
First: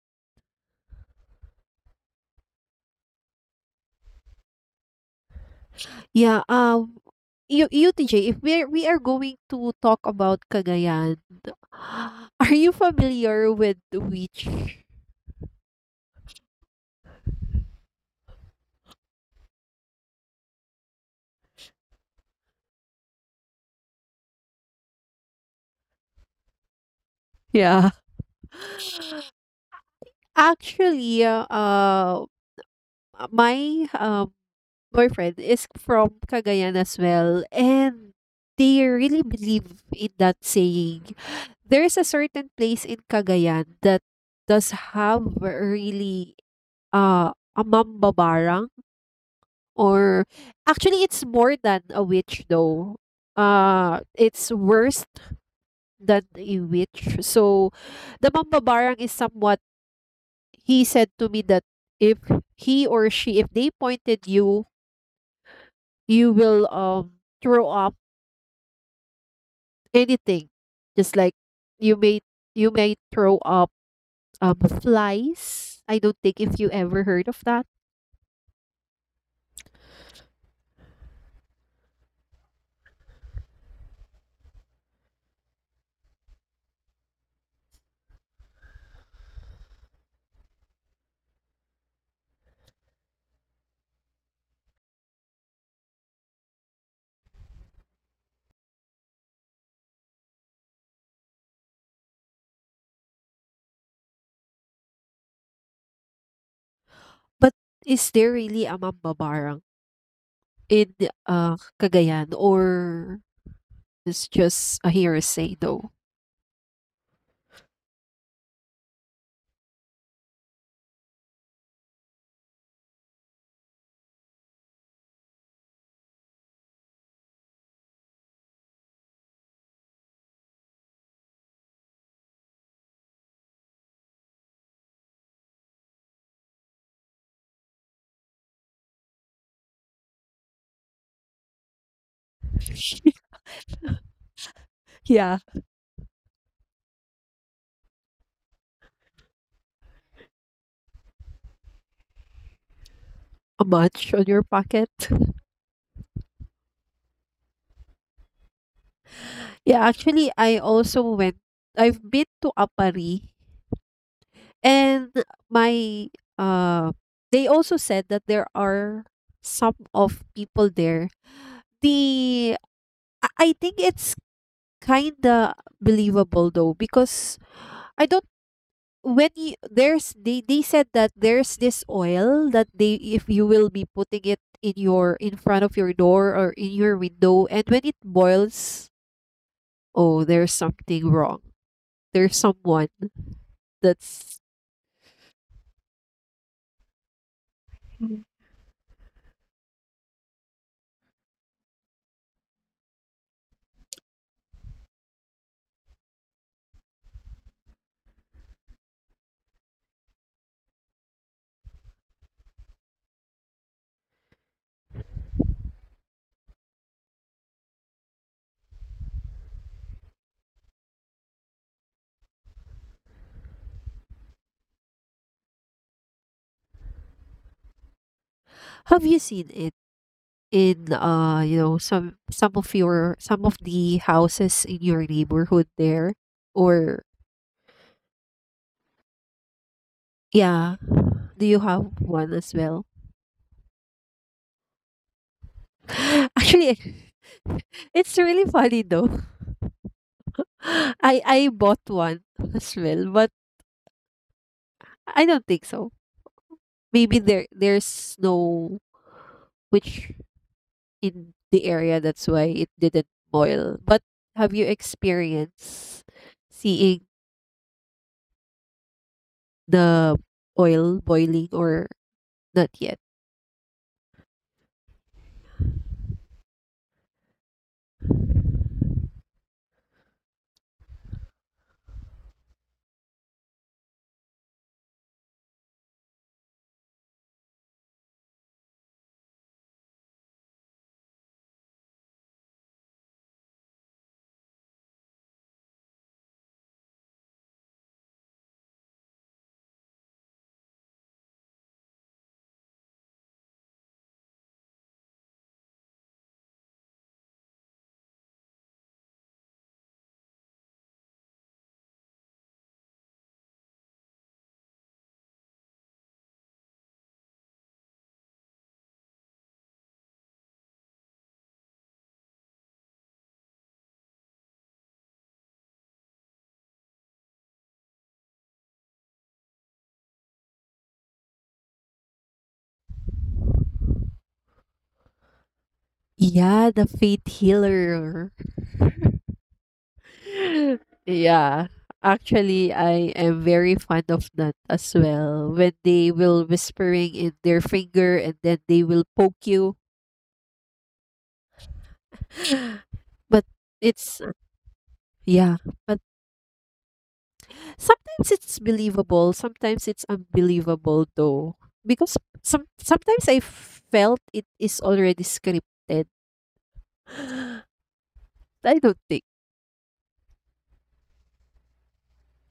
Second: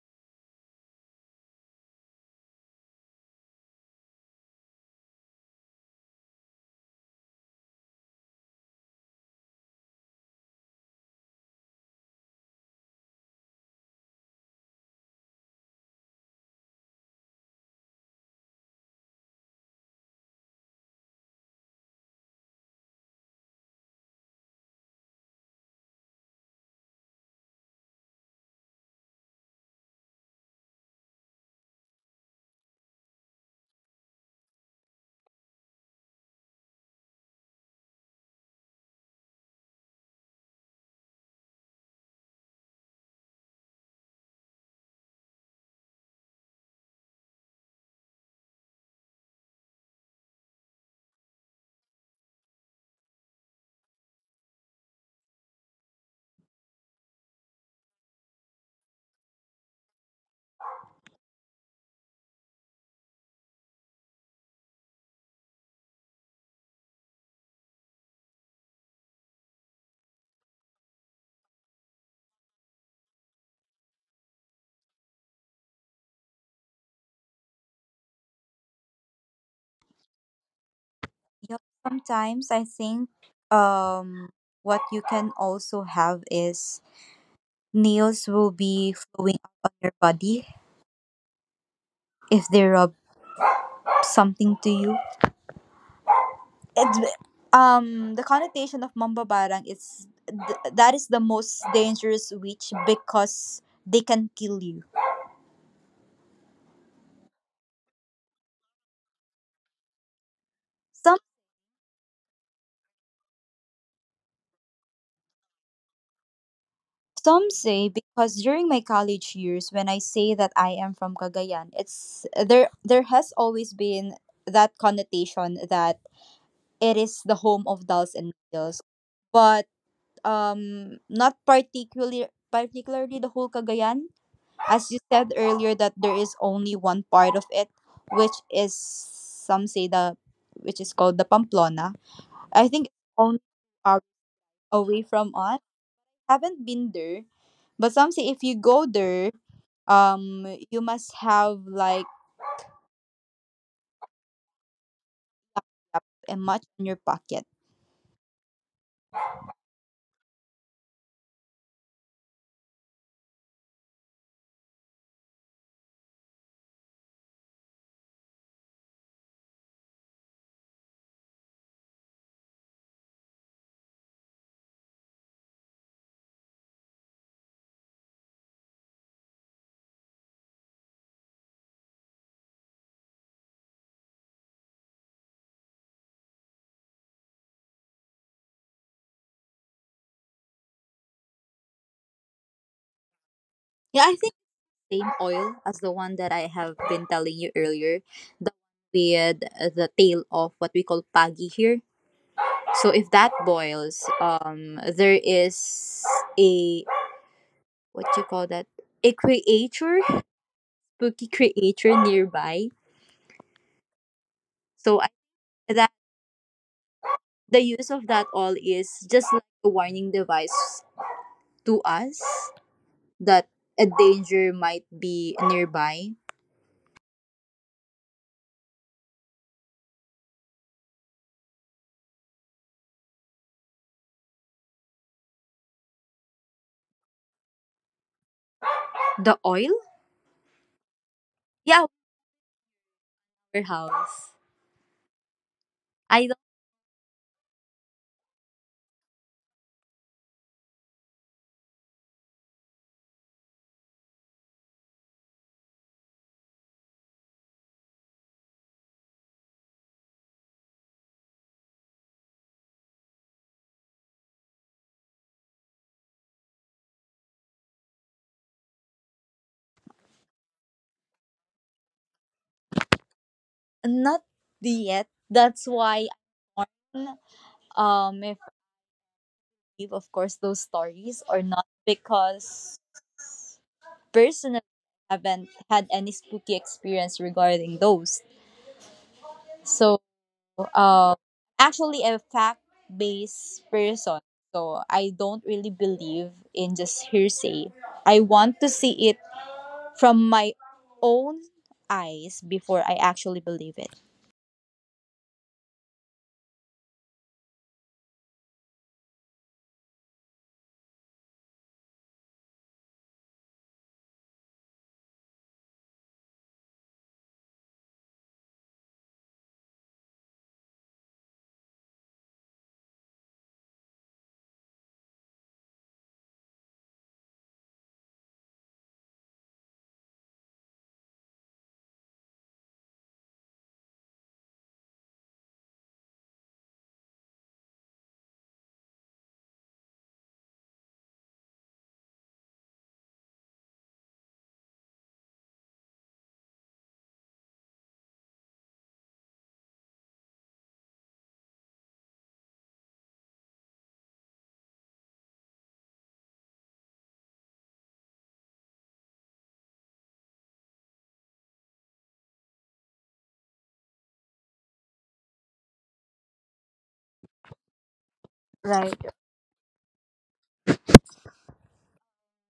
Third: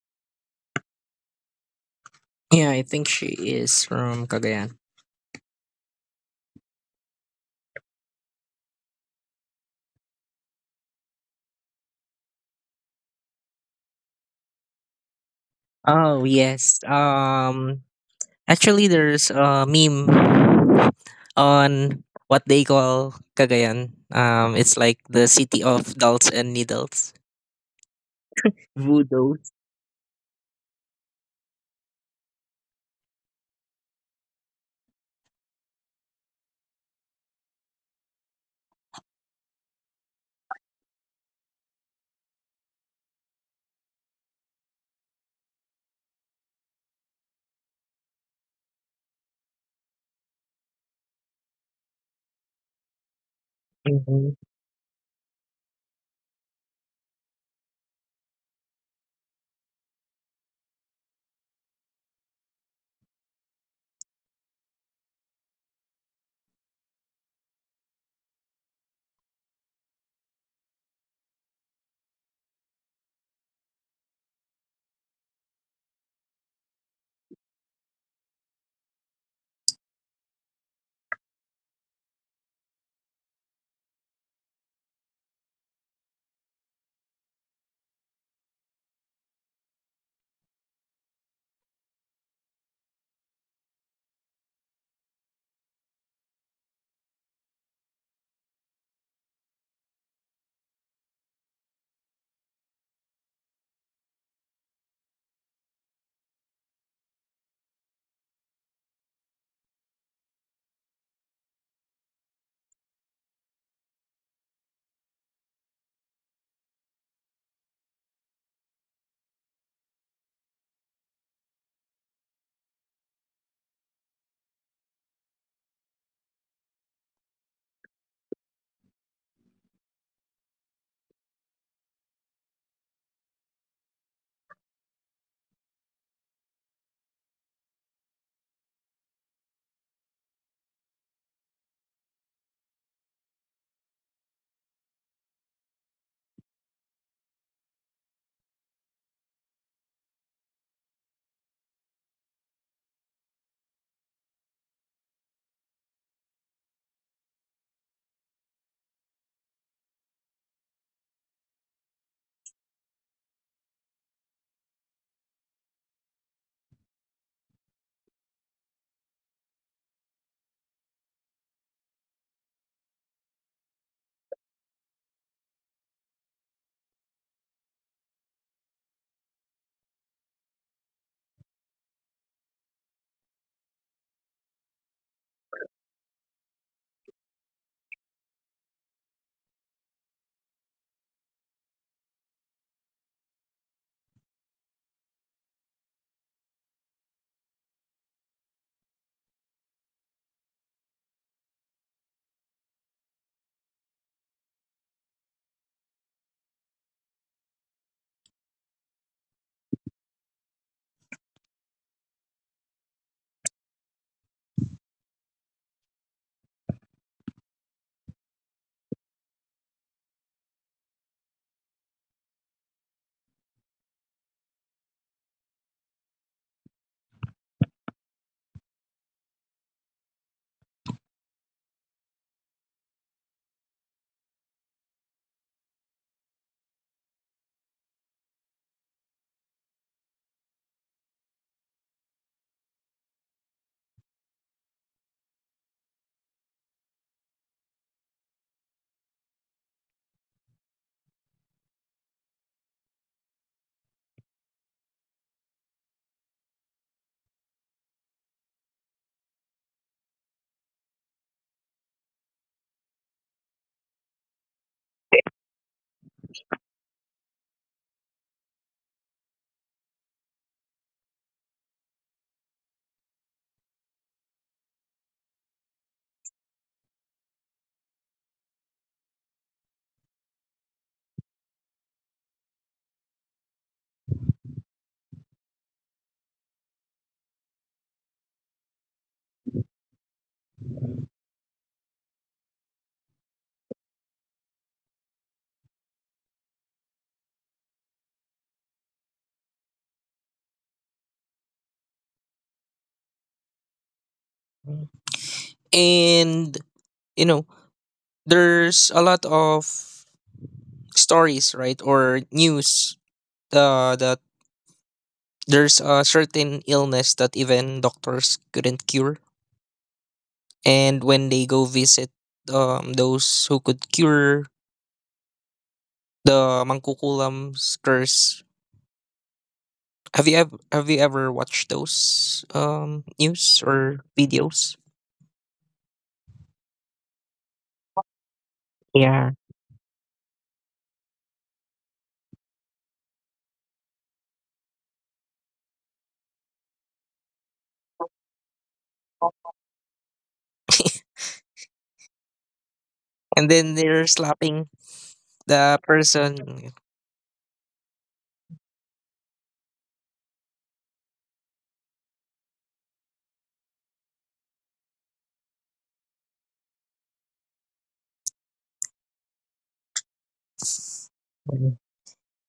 B: Yeah, I think she is from Cagayan.
C: Yeah. You, you TJ, if we are going to talk about Cagayan, are you familiar with the witch?
B: Oh yes. Um, actually, there's a meme on what they call Cagayan. It's like the city of dolls and needles.
C: Yeah.
B: Voodoo's.
C: Actually, my boyfriend is from Cagayan as well, and they really believe in that saying. There's a certain place in Cagayan that does have a really a mambabarang, or actually, it's more than a witch though.
B: Mhm.
C: It's worse than a witch. So, the mambabarang is somewhat he said to me that if he or she if they pointed you, you will throw up anything. Just like you may you may throw up flies. I don't think if you ever heard of that.
A: Yep. Sometimes I think um what you can also have is nails will be flowing up on your body if they rub something to you. It's the connotation of Mamba Barang is that is the most dangerous witch because they can kill you.
C: But is there really a mambabarang in
A: Some
C: Cagayan or it's just a hearsay though?
A: some say because during my college years when I say that I am from Cagayan, it's there there has always been that connotation that it is the home of dolls and needles. But not particularly the whole Cagayan. As you said earlier, that there is only one part of it, which is some say the, which is called the Pamplona. I think it's only hour away from
C: Yeah,
A: us. Haven't been there, but some say if you go there, you must have like
C: a munch on your pocket.
A: a much in your pocket.
C: Yeah, actually, I also went. I've been to Apari, and my uh, they also said that there are some of people there. The I think it's kinda believable though because I don't when you, there's they said that there's this oil that they if you will be putting it in your in front of your door or in your window and when it boils, oh, there's something wrong, there's someone
A: Yeah, I think
C: that's.
A: same oil as the one that I have been telling you earlier.
C: Mm.
A: The with the tail of what we call pagi here. So if that boils, there is a, what you call that, a creature, spooky creature nearby. So I, that the use of that all is just like a warning device to us that a danger might be nearby.
C: Have you seen it in you know some of your some of the houses in your neighborhood there or
A: The oil,
C: yeah do you have
A: yeah,
C: one as well?
A: warehouse. I don't.
C: Actually, it's really funny though. I bought one as well, but I don't think so. Maybe there there's no which in the area that's why it didn't boil. But have you experienced seeing the oil boiling or not yet?
A: Not yet. That's why I'm on, if I believe, of course those stories or not, because personally I haven't had any spooky experience regarding those. So, uh, actually a fact-based person. So I don't really believe in just hearsay. I want to see it from my own eyes before I actually believe it.
B: And you know, there's a lot of stories, right, or news that there's a certain illness that even doctors couldn't cure, and when they go visit those who could cure the mangkukulam's curse. Have you ever watched those news or videos?
C: Yeah, the faith healer.
B: Yeah.
C: Yeah. Actually, I am very fond of that as well. When they will whispering in their finger and then they will poke you. But
B: And then they're
C: it's
B: slapping
C: yeah,
B: the
C: but
B: person.
C: sometimes it's believable, sometimes it's unbelievable though. Because sometimes I felt it is already scripted. I don't
A: Right.
C: think.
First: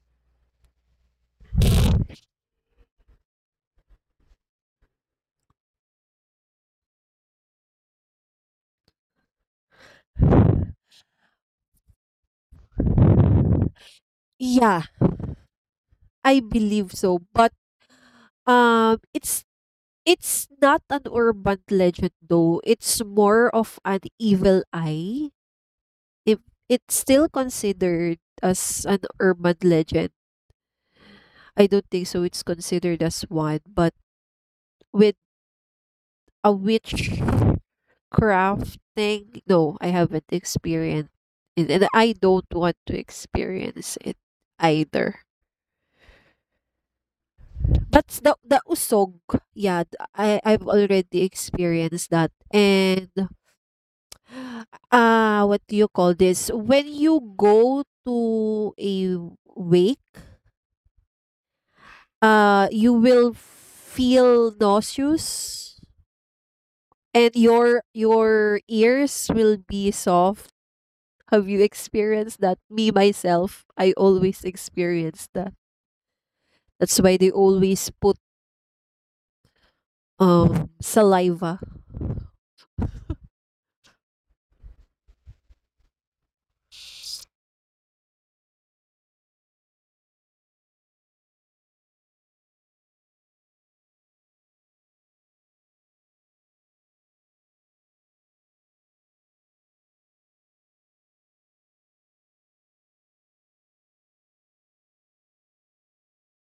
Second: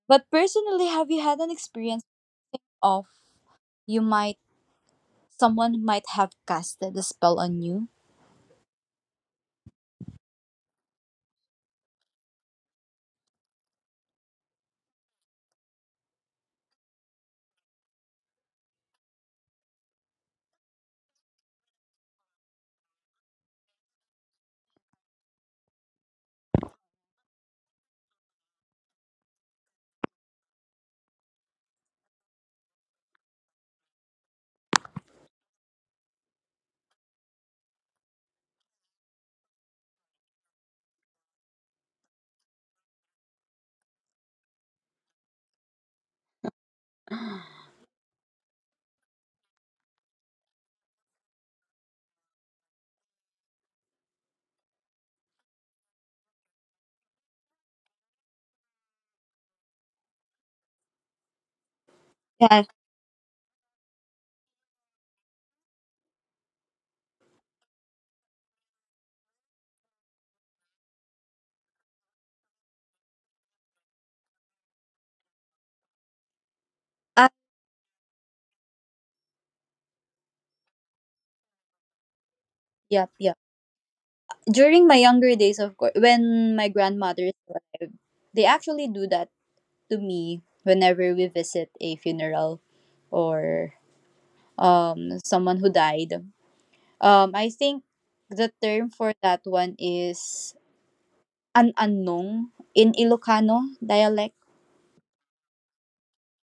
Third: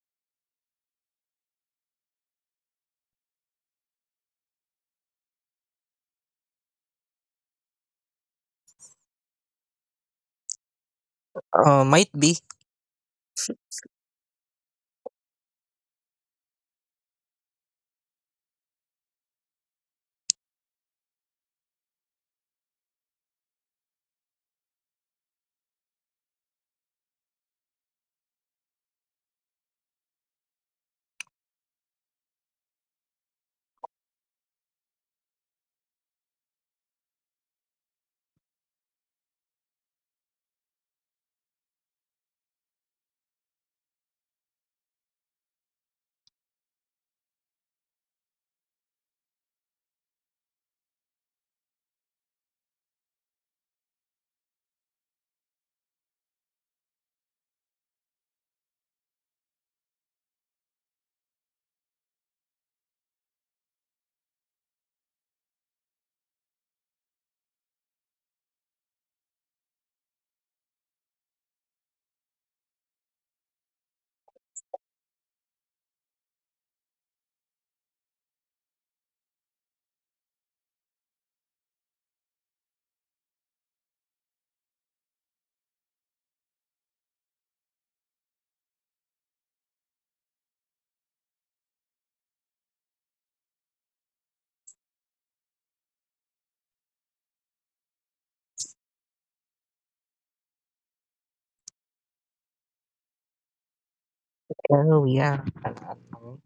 A: But personally, have you had an experience of, you might, someone might have casted a spell on you?
B: Might be.
C: Yeah, I believe so. But um it's it's not an urban legend though. It's more of an evil eye. If it's still considered as an urban legend. I don't think so it's considered as one, but with a witch crafting. No, I haven't experienced it, and I don't want to experience it either. But the usog, yeah, I I've already experienced that, and what do you call this? When you go to a wake,
A: Yes.
C: you will feel nauseous, and your ears will be soft. Have you experienced that? Me myself, I always experience that. That's why they
A: I,
C: always put saliva.
A: yep, yep. During my younger days, of course, when my grandmother is alive, they actually do that to me whenever we visit a funeral or someone who died. I think the term for that one is an anong in Ilocano dialect,
B: Oh yeah.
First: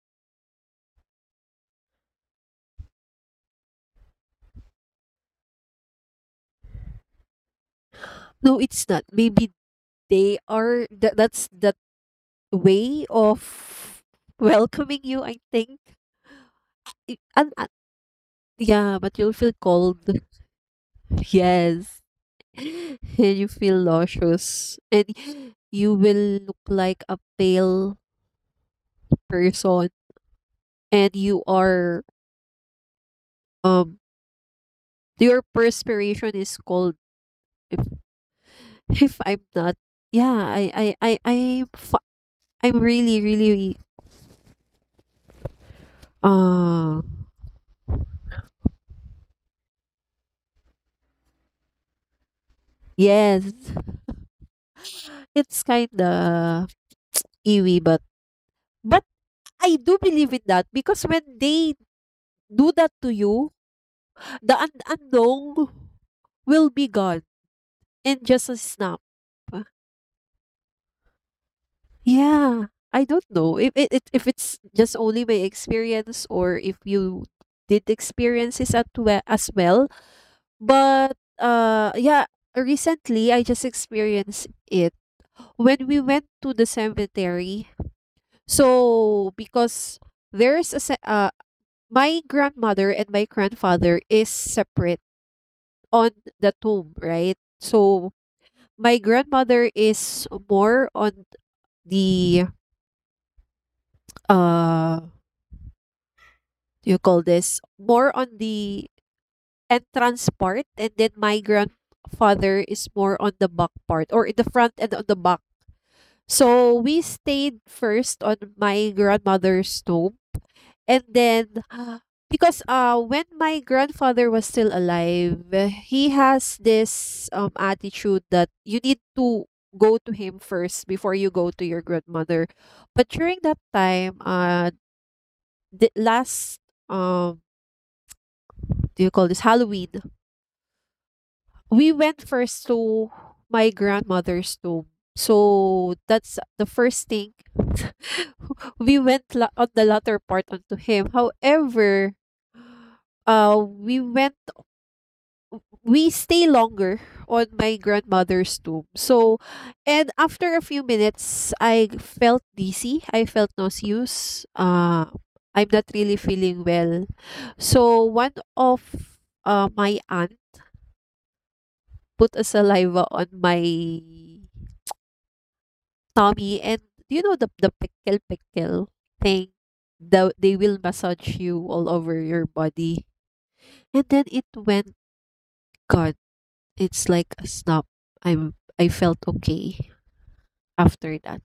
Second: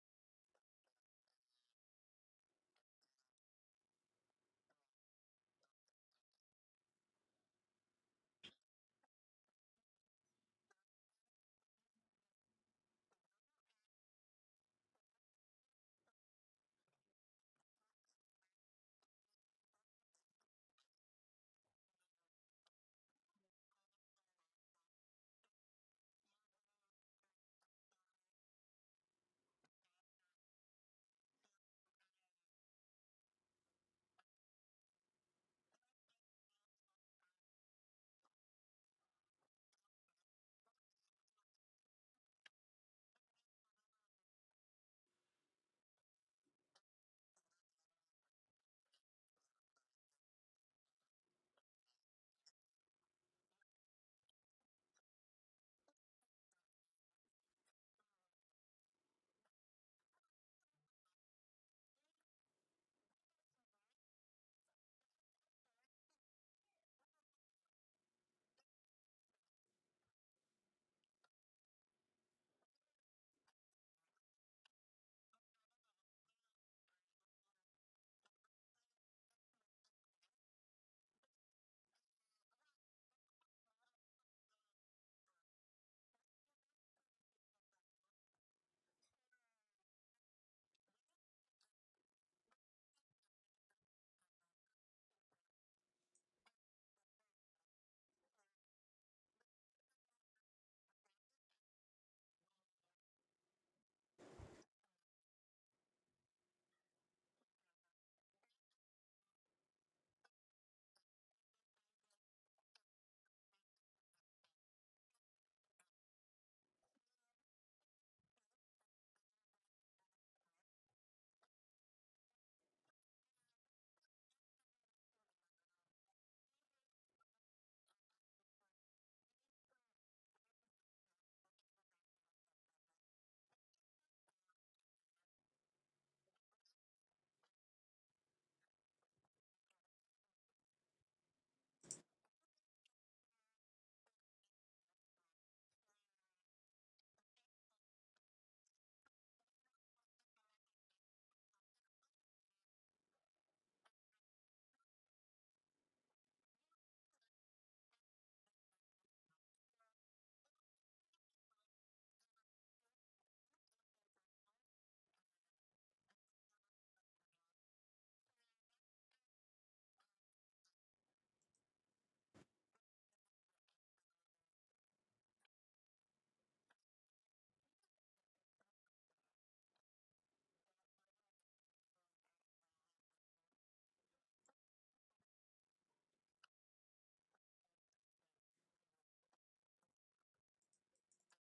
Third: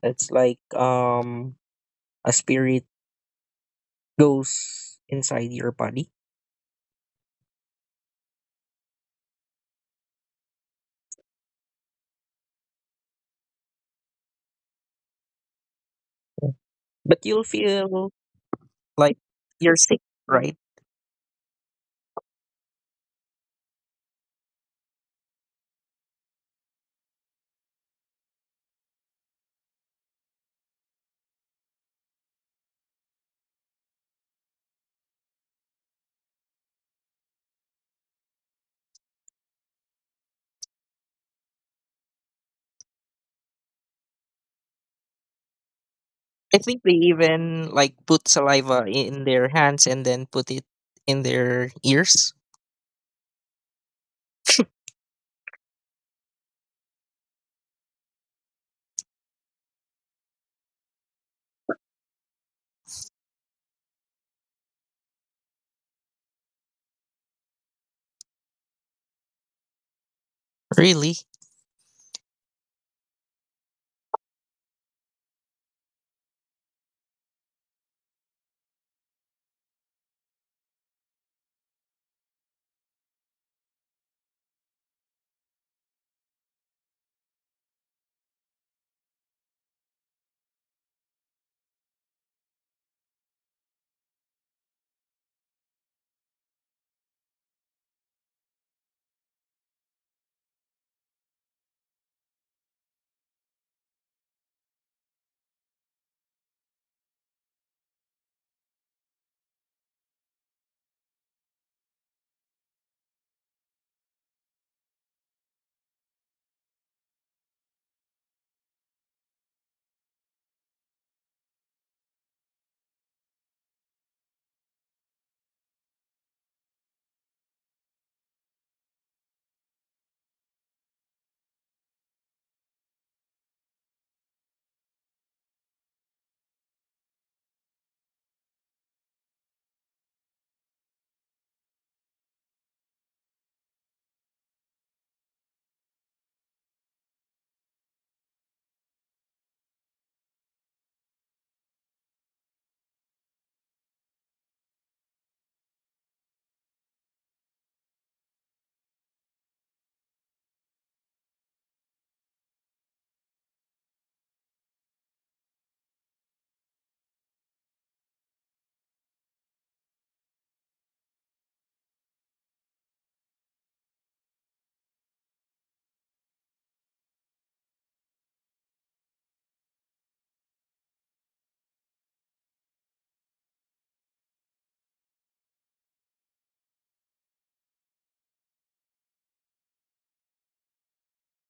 B: It's like a spirit goes inside your body,
C: No, it's not. Maybe they are that that's that way of welcoming you, I think.
B: but you'll
C: And
B: feel
C: yeah, but
B: like
C: you'll feel
B: you're sick,
C: cold.
B: right?
C: Yes. And you feel nauseous. And you will look like a pale person and you are um your perspiration is cold. If I'm not yeah, I, I, i I f I'm really, really,
B: I think they
C: uh
B: even like put saliva in their hands and then put it in their ears.
C: yes. It's kinda iwi, but I do believe in that because when they do that to you, the un unknown will be gone in just a snap. Uh,
B: Really?
C: Yeah, I don't know if it if it's just only my experience or if you did experiences at we as well. But, yeah, recently I just experienced it when we went to the cemetery. So, because there's a ce- uh, my grandmother and my grandfather is separate on the tomb, right? So, my grandmother is more on the uh you call this more on the entrance part and then my grandfather is more on the back part or in the front and on the back. So we stayed first on my grandmother's tomb. And then, because when my grandfather was still alive, he has this attitude that you need to go to him first before you go to your grandmother. But during that time, the last, um, do you call this Halloween? We went first to my grandmother's tomb. So that's the first thing on the latter part onto him. However, uh, we went, we stay longer on my grandmother's tomb. So, and after a few minutes, I felt dizzy. I felt nauseous. I'm not really feeling well. So, one of my aunt put a saliva on my Tommy and do you know the pickle thing, they will massage you all over your body and then it went God, it's like a snap. I'm I felt okay after that.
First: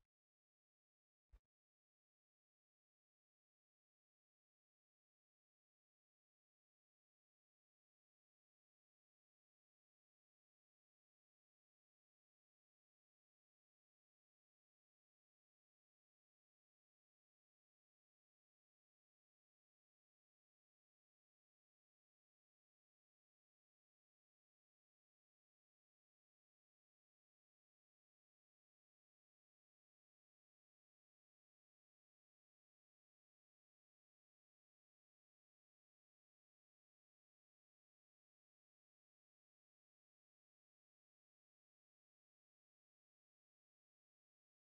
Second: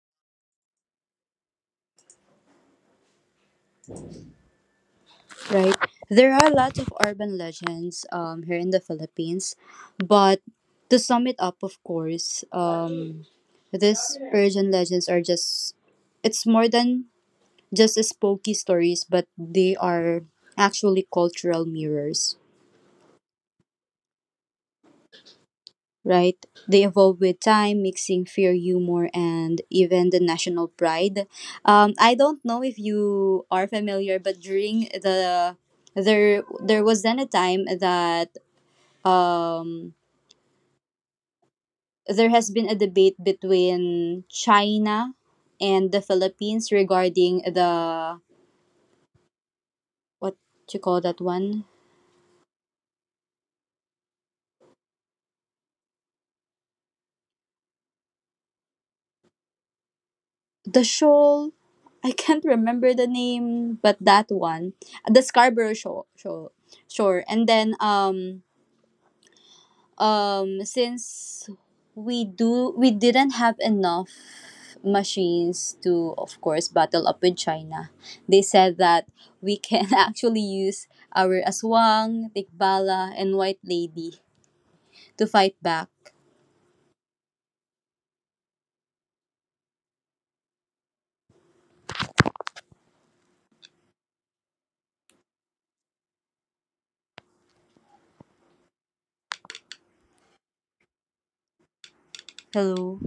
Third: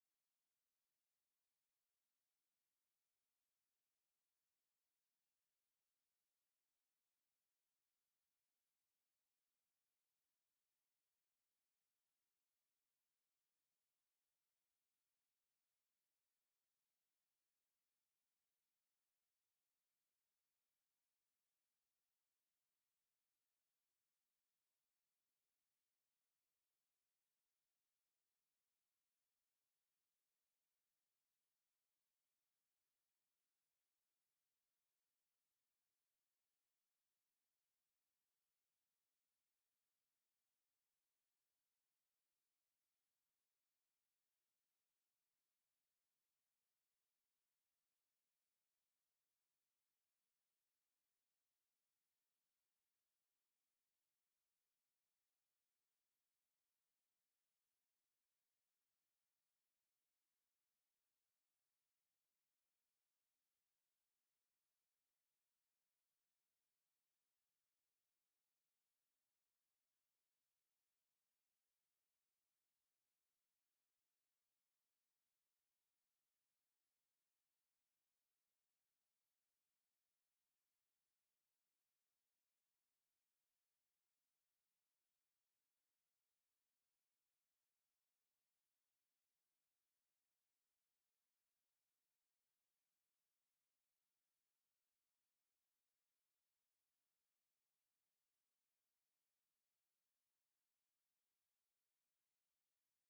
A: right? There are lots of urban legends here in the Philippines, but to sum it up, of course, these urban legends are just, it's more than just as spooky stories, but they are actually cultural mirrors, right? They evolve with time, mixing fear, humor, and even the national pride. I don't know if you are familiar, but during the there was then a time that um there has been a debate between China and the Philippines regarding the what you call that one, the shoal. I can't remember the name, but that one, the Scarborough shoal, shoal, shore. And then since we didn't have enough machines to of course battle up with China. They said that we can actually use our aswang, tikbala and white lady to fight back. Hello.